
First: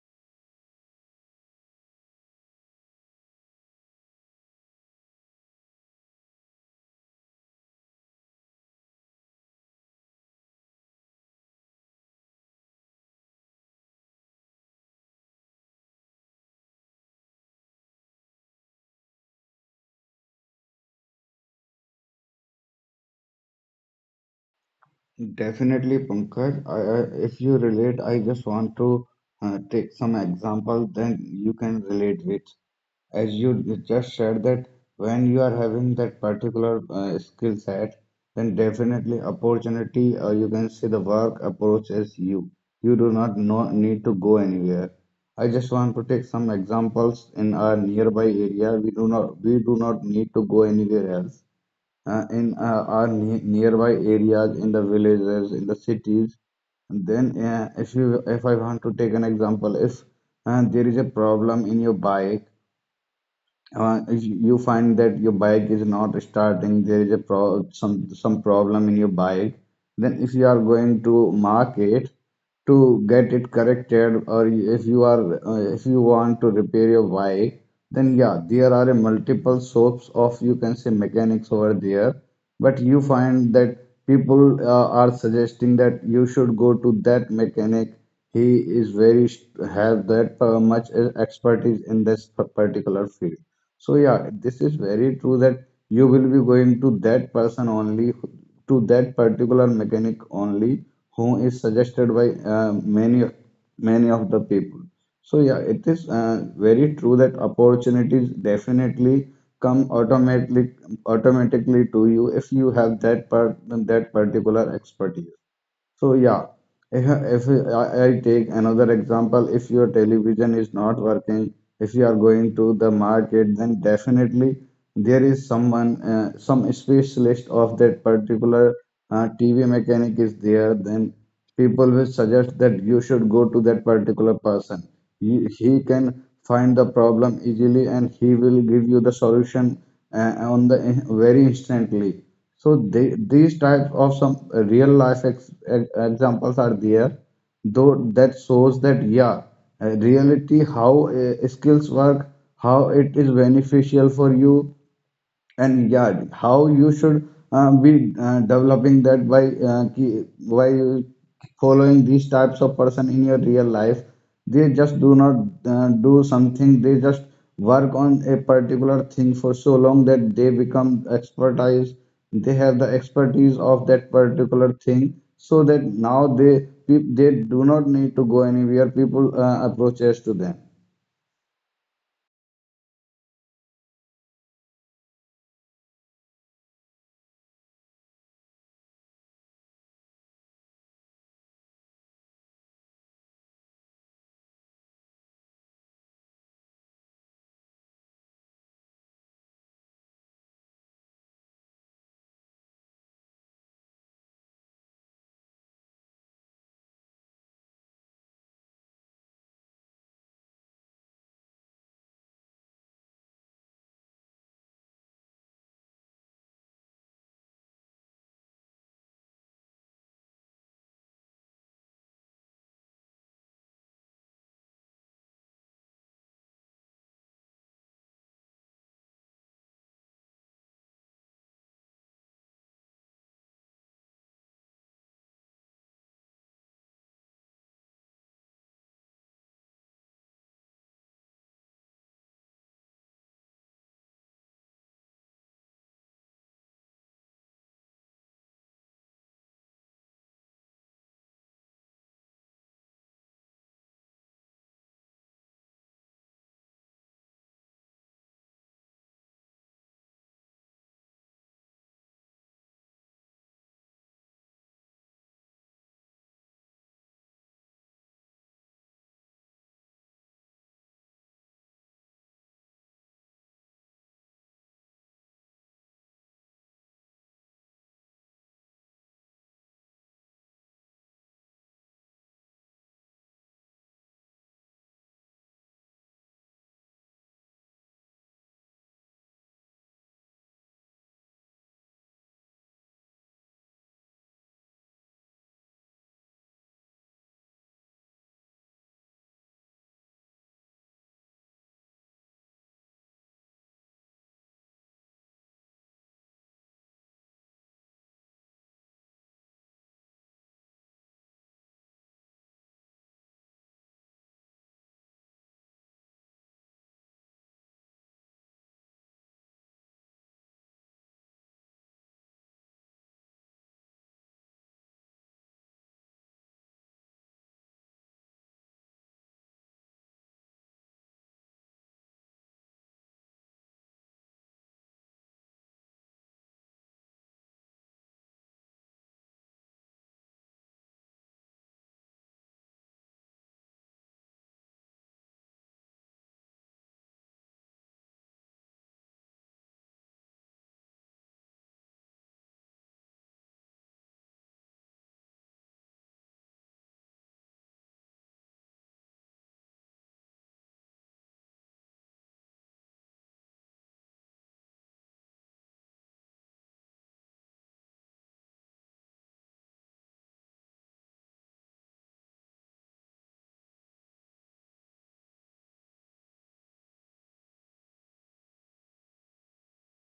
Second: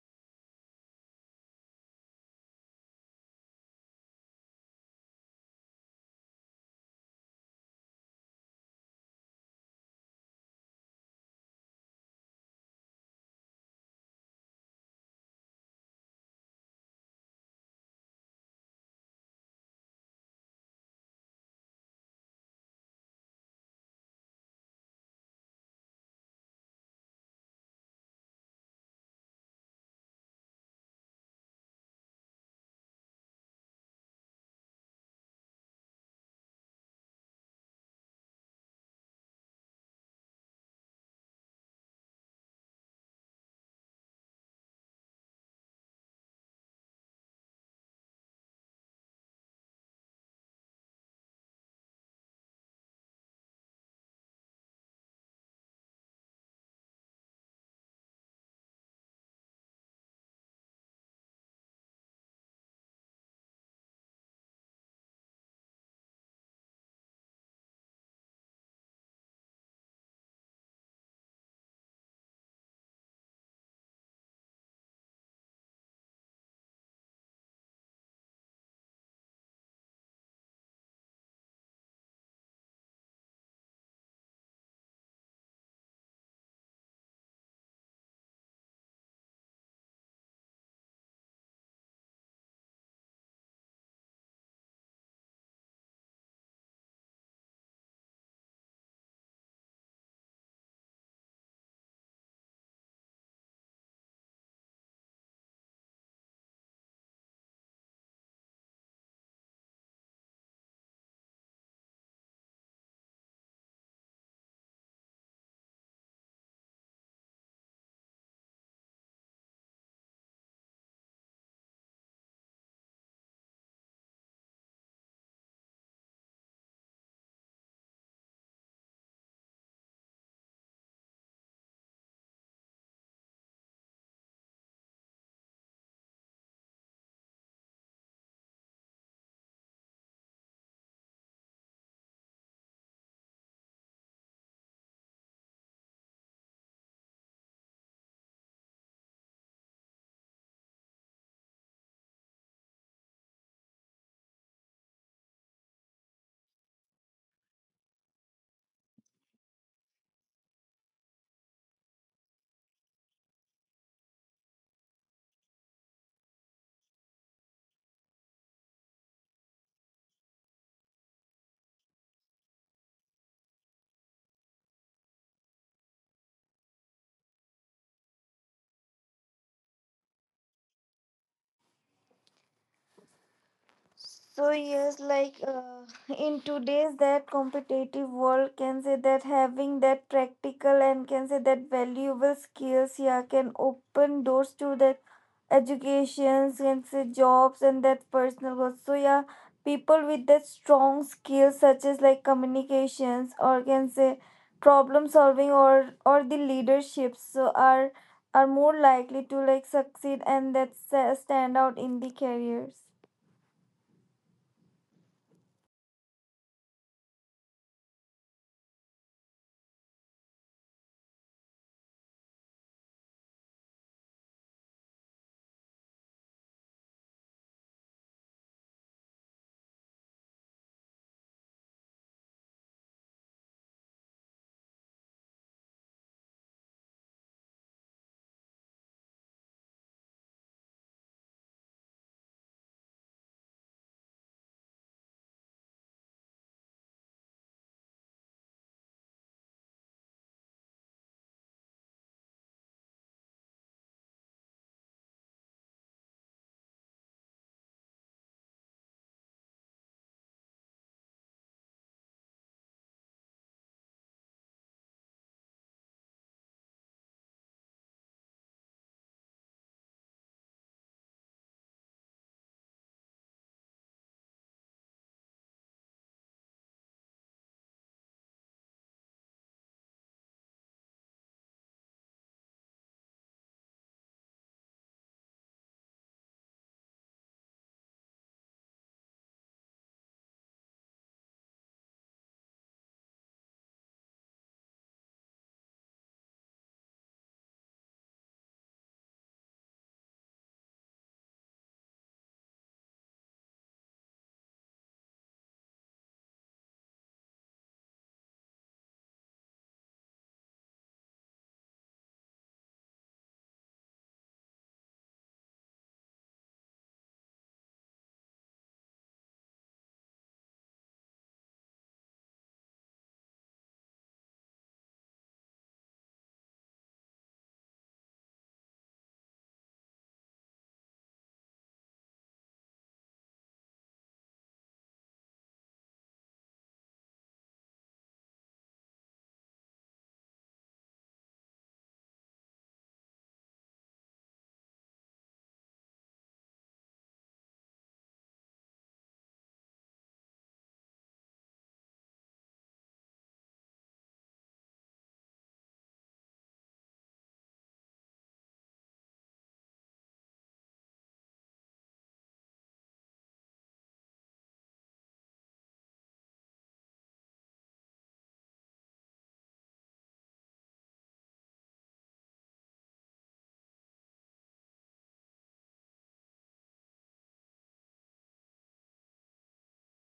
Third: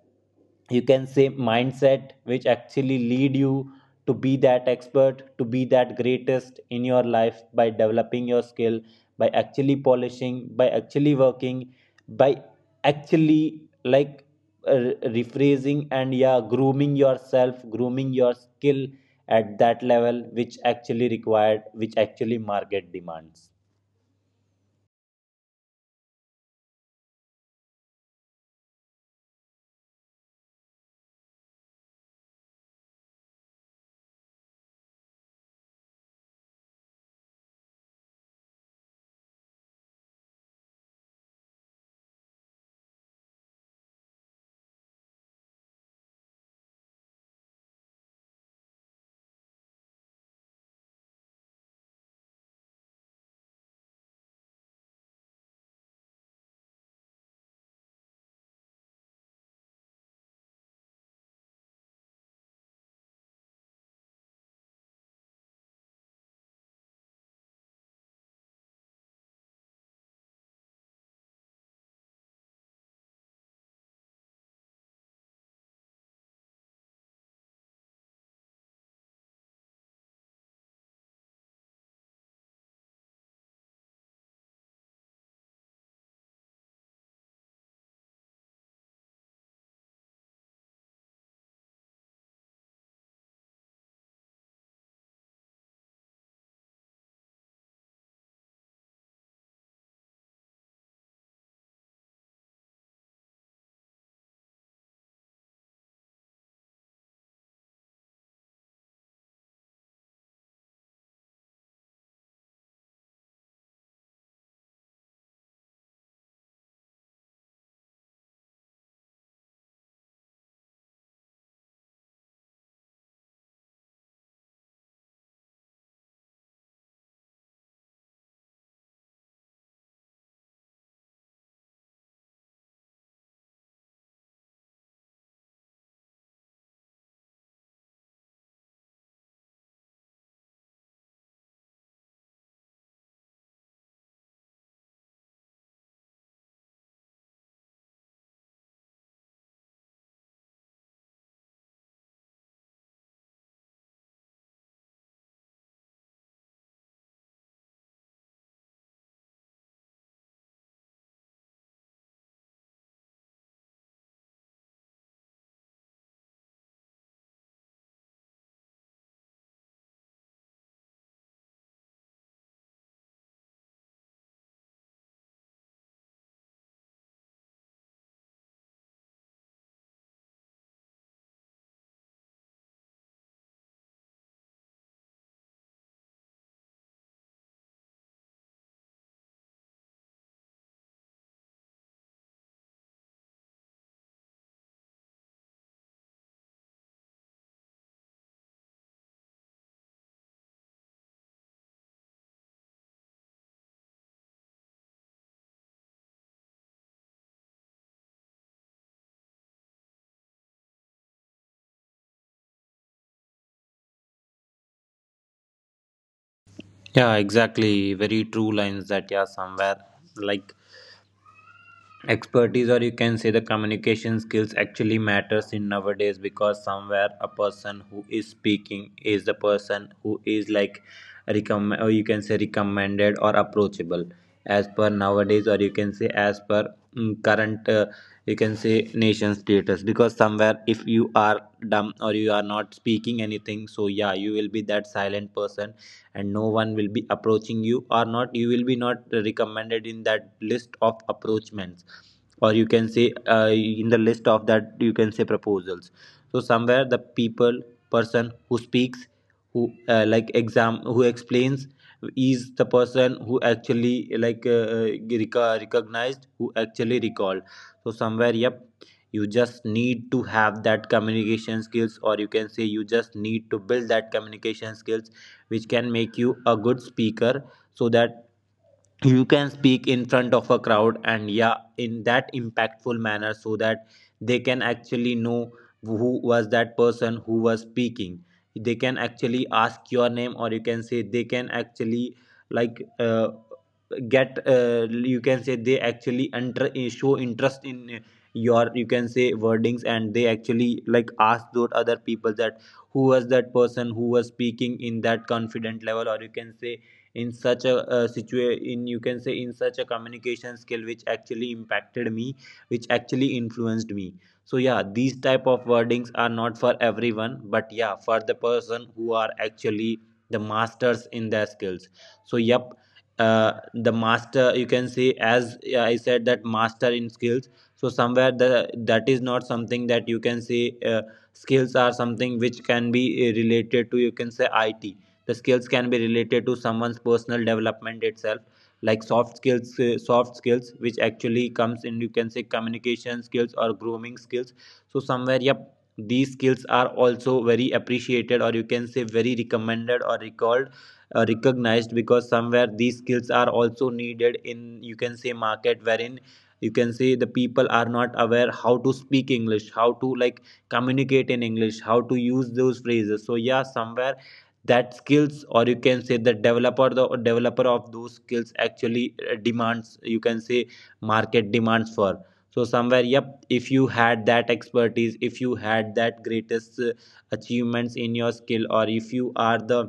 Speaker 1: you can say mindset which actually lead you to be that expert, to be that greatest in your life by developing your skill, by actually polishing, by actually working, by actually like rephrasing and yeah, grooming yourself, grooming your skill at that level which actually required, which actually market demands.
Speaker 3: Definitely, Pankaj. If you relate, I just want to take some example, then you can relate with. As you just said that when you are having that particular skill set, then definitely opportunity, or you can say the work approaches you. You do not know, need to go anywhere. I just want to take some examples in our nearby area. We do not need to go anywhere else in our nearby areas, in the villages, in the cities. Then, if I want to take an example, if there is a problem in your bike, if you find that your bike is not starting, there is a pro some problem in your bike, then if you are going to market to get it corrected, or if you want to repair your bike, then yeah, there are a multiple sources of you can say mechanics over there. But you find that people are suggesting that you should go to that mechanic, he is very have that much expertise in this particular field. So yeah, this is very true that you will be going to that person only, to that particular mechanic only, who is suggested by many of the people. So yeah, it is very true that opportunities definitely come automatically to you if you have that particular expertise. So yeah, if, if I take another example, if your television is not working, if you are going to the market, then definitely there is someone, some specialist of that particular TV mechanic is there. Then people will suggest that you should go to that particular person. He can find the problem easily, and he will give you the solution on the very instantly. So these types of some real life examples are there, though that shows that yeah, reality how skills work, how it is beneficial for you, and yeah how you should be developing that by by following these types of person in your real life. They just do not do something, they just work on a particular thing for so long that they become expertise, they have the expertise of that particular thing, so that now they they do not need to go anywhere, people approaches to them.
Speaker 2: So yes, like in today's that competitive world, can say that having that practical and can say that valuable skills, yeah, can open doors to that educations, can say jobs and that personal growth. So yeah, people with that strong skills such as like communications or can say problem solving or the leadership, so are more likely to like succeed and stand out in the careers.
Speaker 1: Yeah, exactly. Very true lines that, yeah, somewhere like expertise, or you can say the communication skills actually matters in nowadays, because somewhere a person who is speaking is the person who is like recommend, or you can say recommended or approachable as per nowadays, or you can say as per current you can say nation status. Because somewhere if you are dumb or you are not speaking anything, so yeah, you will be that silent person, and no one will be approaching you, or not, you will be not recommended in that list of approachments, or you can say in the list of that you can say proposals. So somewhere the people, person who speaks, who like exam, who explains, is the person who actually like recognized, who actually recalled. So somewhere, yep, you just need to have that communication skills, or you can say you just need to build that communication skills, which can make you a good speaker, so that you can speak in front of a crowd and yeah, in that impactful manner, so that they can actually know who was that person who was speaking. They can actually ask your name, or you can say they can actually like get you can say they actually enter, show interest in your, you can say, wordings, and they actually like ask those other people that who was that person who was speaking in that confident level, or you can say in such a in you can say in such a communication skill which actually impacted me, which actually influenced me. So yeah, these type of wordings are not for everyone, but yeah, for the person who are actually the masters in their skills. So yep, the master, you can say, as yeah, I said that master in skills. So somewhere the, that is not something that you can say, skills are something which can be related to, you can say it, the skills can be related to someone's personal development itself, like soft skills, soft skills which actually comes in, you can say, communication skills or grooming skills. So somewhere, yep, these skills are also very appreciated, or you can say very recommended or recalled, recognized, because somewhere these skills are also needed in, you can say, market, wherein you can say the people are not aware how to speak English, how to like communicate in English, how to use those phrases. So yeah, somewhere that skills, or you can say the developer, the developer of those skills actually demands, you can say market demands for. So somewhere, yep, if you had that expertise, if you had that greatest achievements in your skill, or if you are the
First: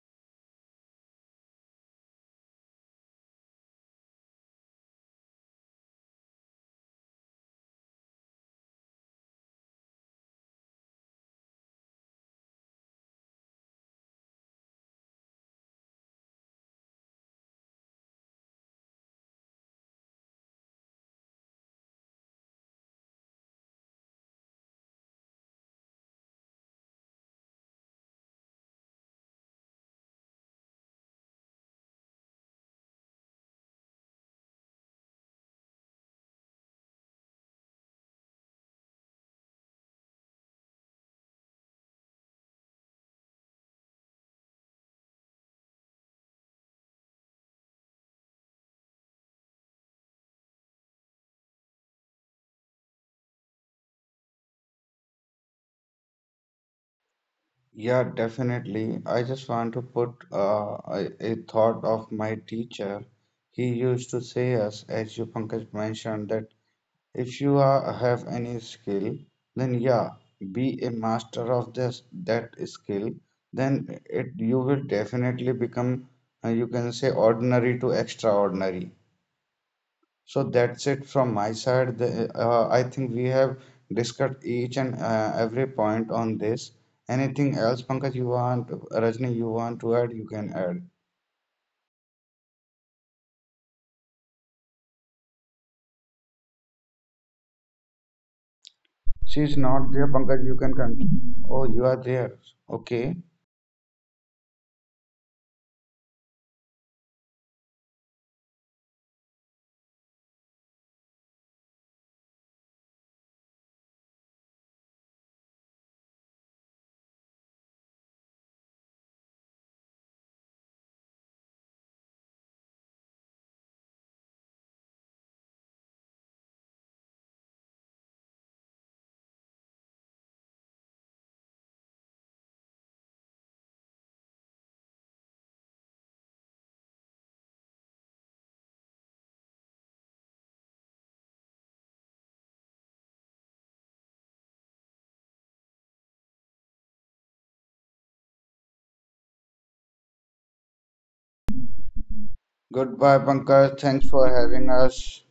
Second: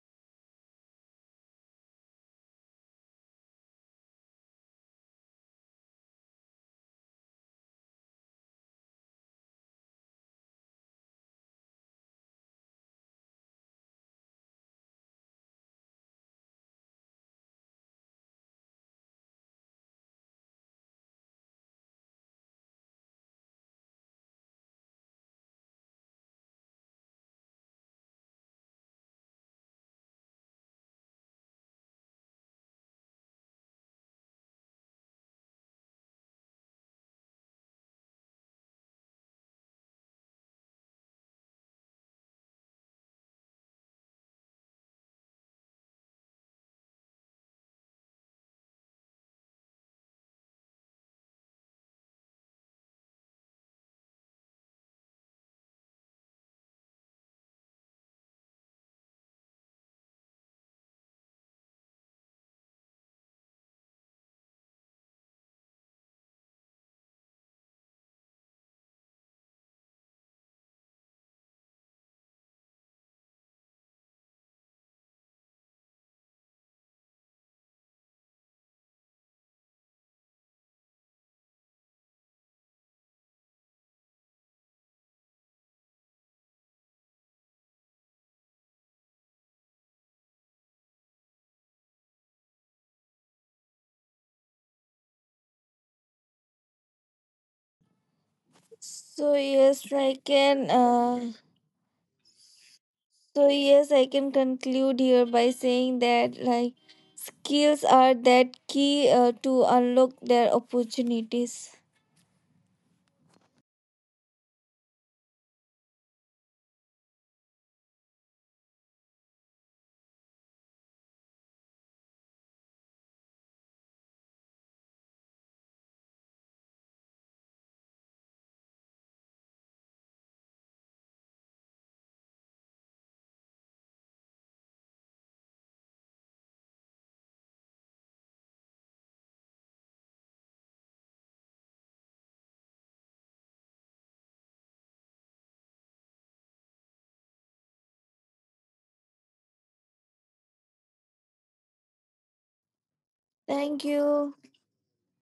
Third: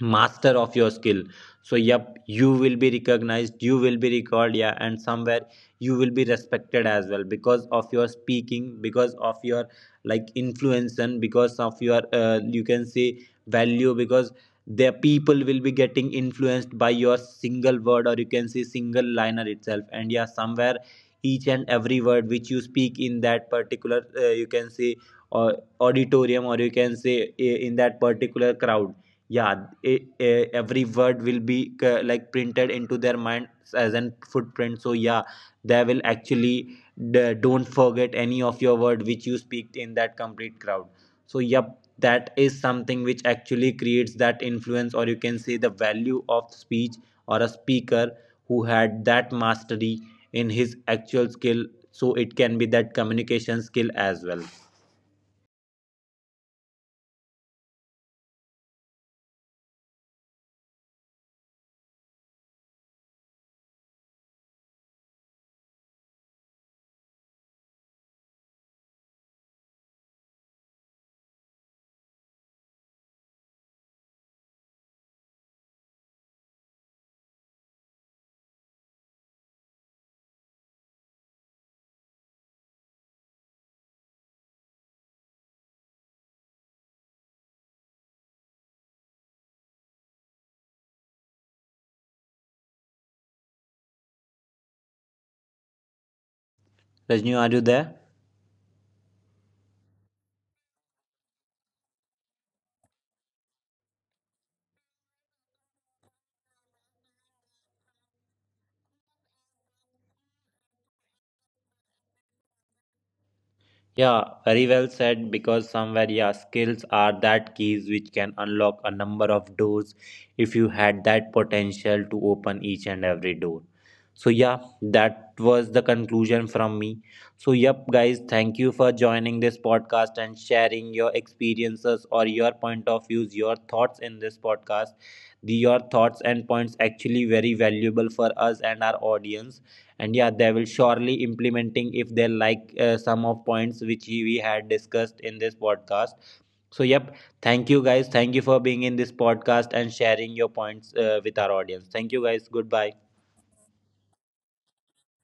Speaker 1: master of your skill, so yep, you will be recognized, you will be recalled, yeah, and somewhere you will be respected as well because of your speaking, because of your like influence, and because of your you can say value, because the people will be getting influenced by your single word, or you can say single liner itself, and yeah, somewhere each and every word which you speak in that particular you can say uh, auditorium, or you can say in that particular crowd, yeah, every word will be like printed into their minds as an footprint. So yeah, they will actually don't forget any of your word which you speak in that complete crowd. So yep, that is something which actually creates that influence, or you can say the value of speech or a speaker who had that mastery in his actual skill. So it can be that communication skill as well.
Speaker 3: Yeah, definitely. I just want to put a thought of my teacher. He used to say us, as you Pankaj mentioned, that if you have any skill, then yeah, be a master of this that skill. Then it you will definitely become, you can say, ordinary to extraordinary. So that's it from my side. I think we have discussed each and every point on this. Anything else, Pankaj, you want, Rajni, you want to add, you can add.
Speaker 1: Rajni, are you there?
Speaker 2: So
Speaker 3: She's
Speaker 2: yes,
Speaker 3: not there,
Speaker 2: I
Speaker 3: Pankaj, you
Speaker 2: can.
Speaker 3: can continue. Oh, you are there. Okay.
Speaker 2: So yes, I can conclude here by saying that like skills are that key to unlock their opportunities.
Speaker 1: Yeah, very well said. Because somewhere, yeah, skills are that keys which can unlock a number of doors if you had that potential to open each and every door. So, yeah, that was the conclusion from me. So, yep, guys, thank you for joining this podcast and sharing your experiences or your point of views, your thoughts in this podcast. The, your thoughts and points actually very valuable for us and our audience, and yeah, they will surely implementing if they like some of points which we had discussed in this podcast. So yep, thank you guys, thank you for being in this podcast and sharing your points with our audience. Thank you guys, goodbye.
Speaker 3: Goodbye, Pankaj.
Speaker 2: Thank
Speaker 3: Thanks for
Speaker 2: you.
Speaker 3: having us.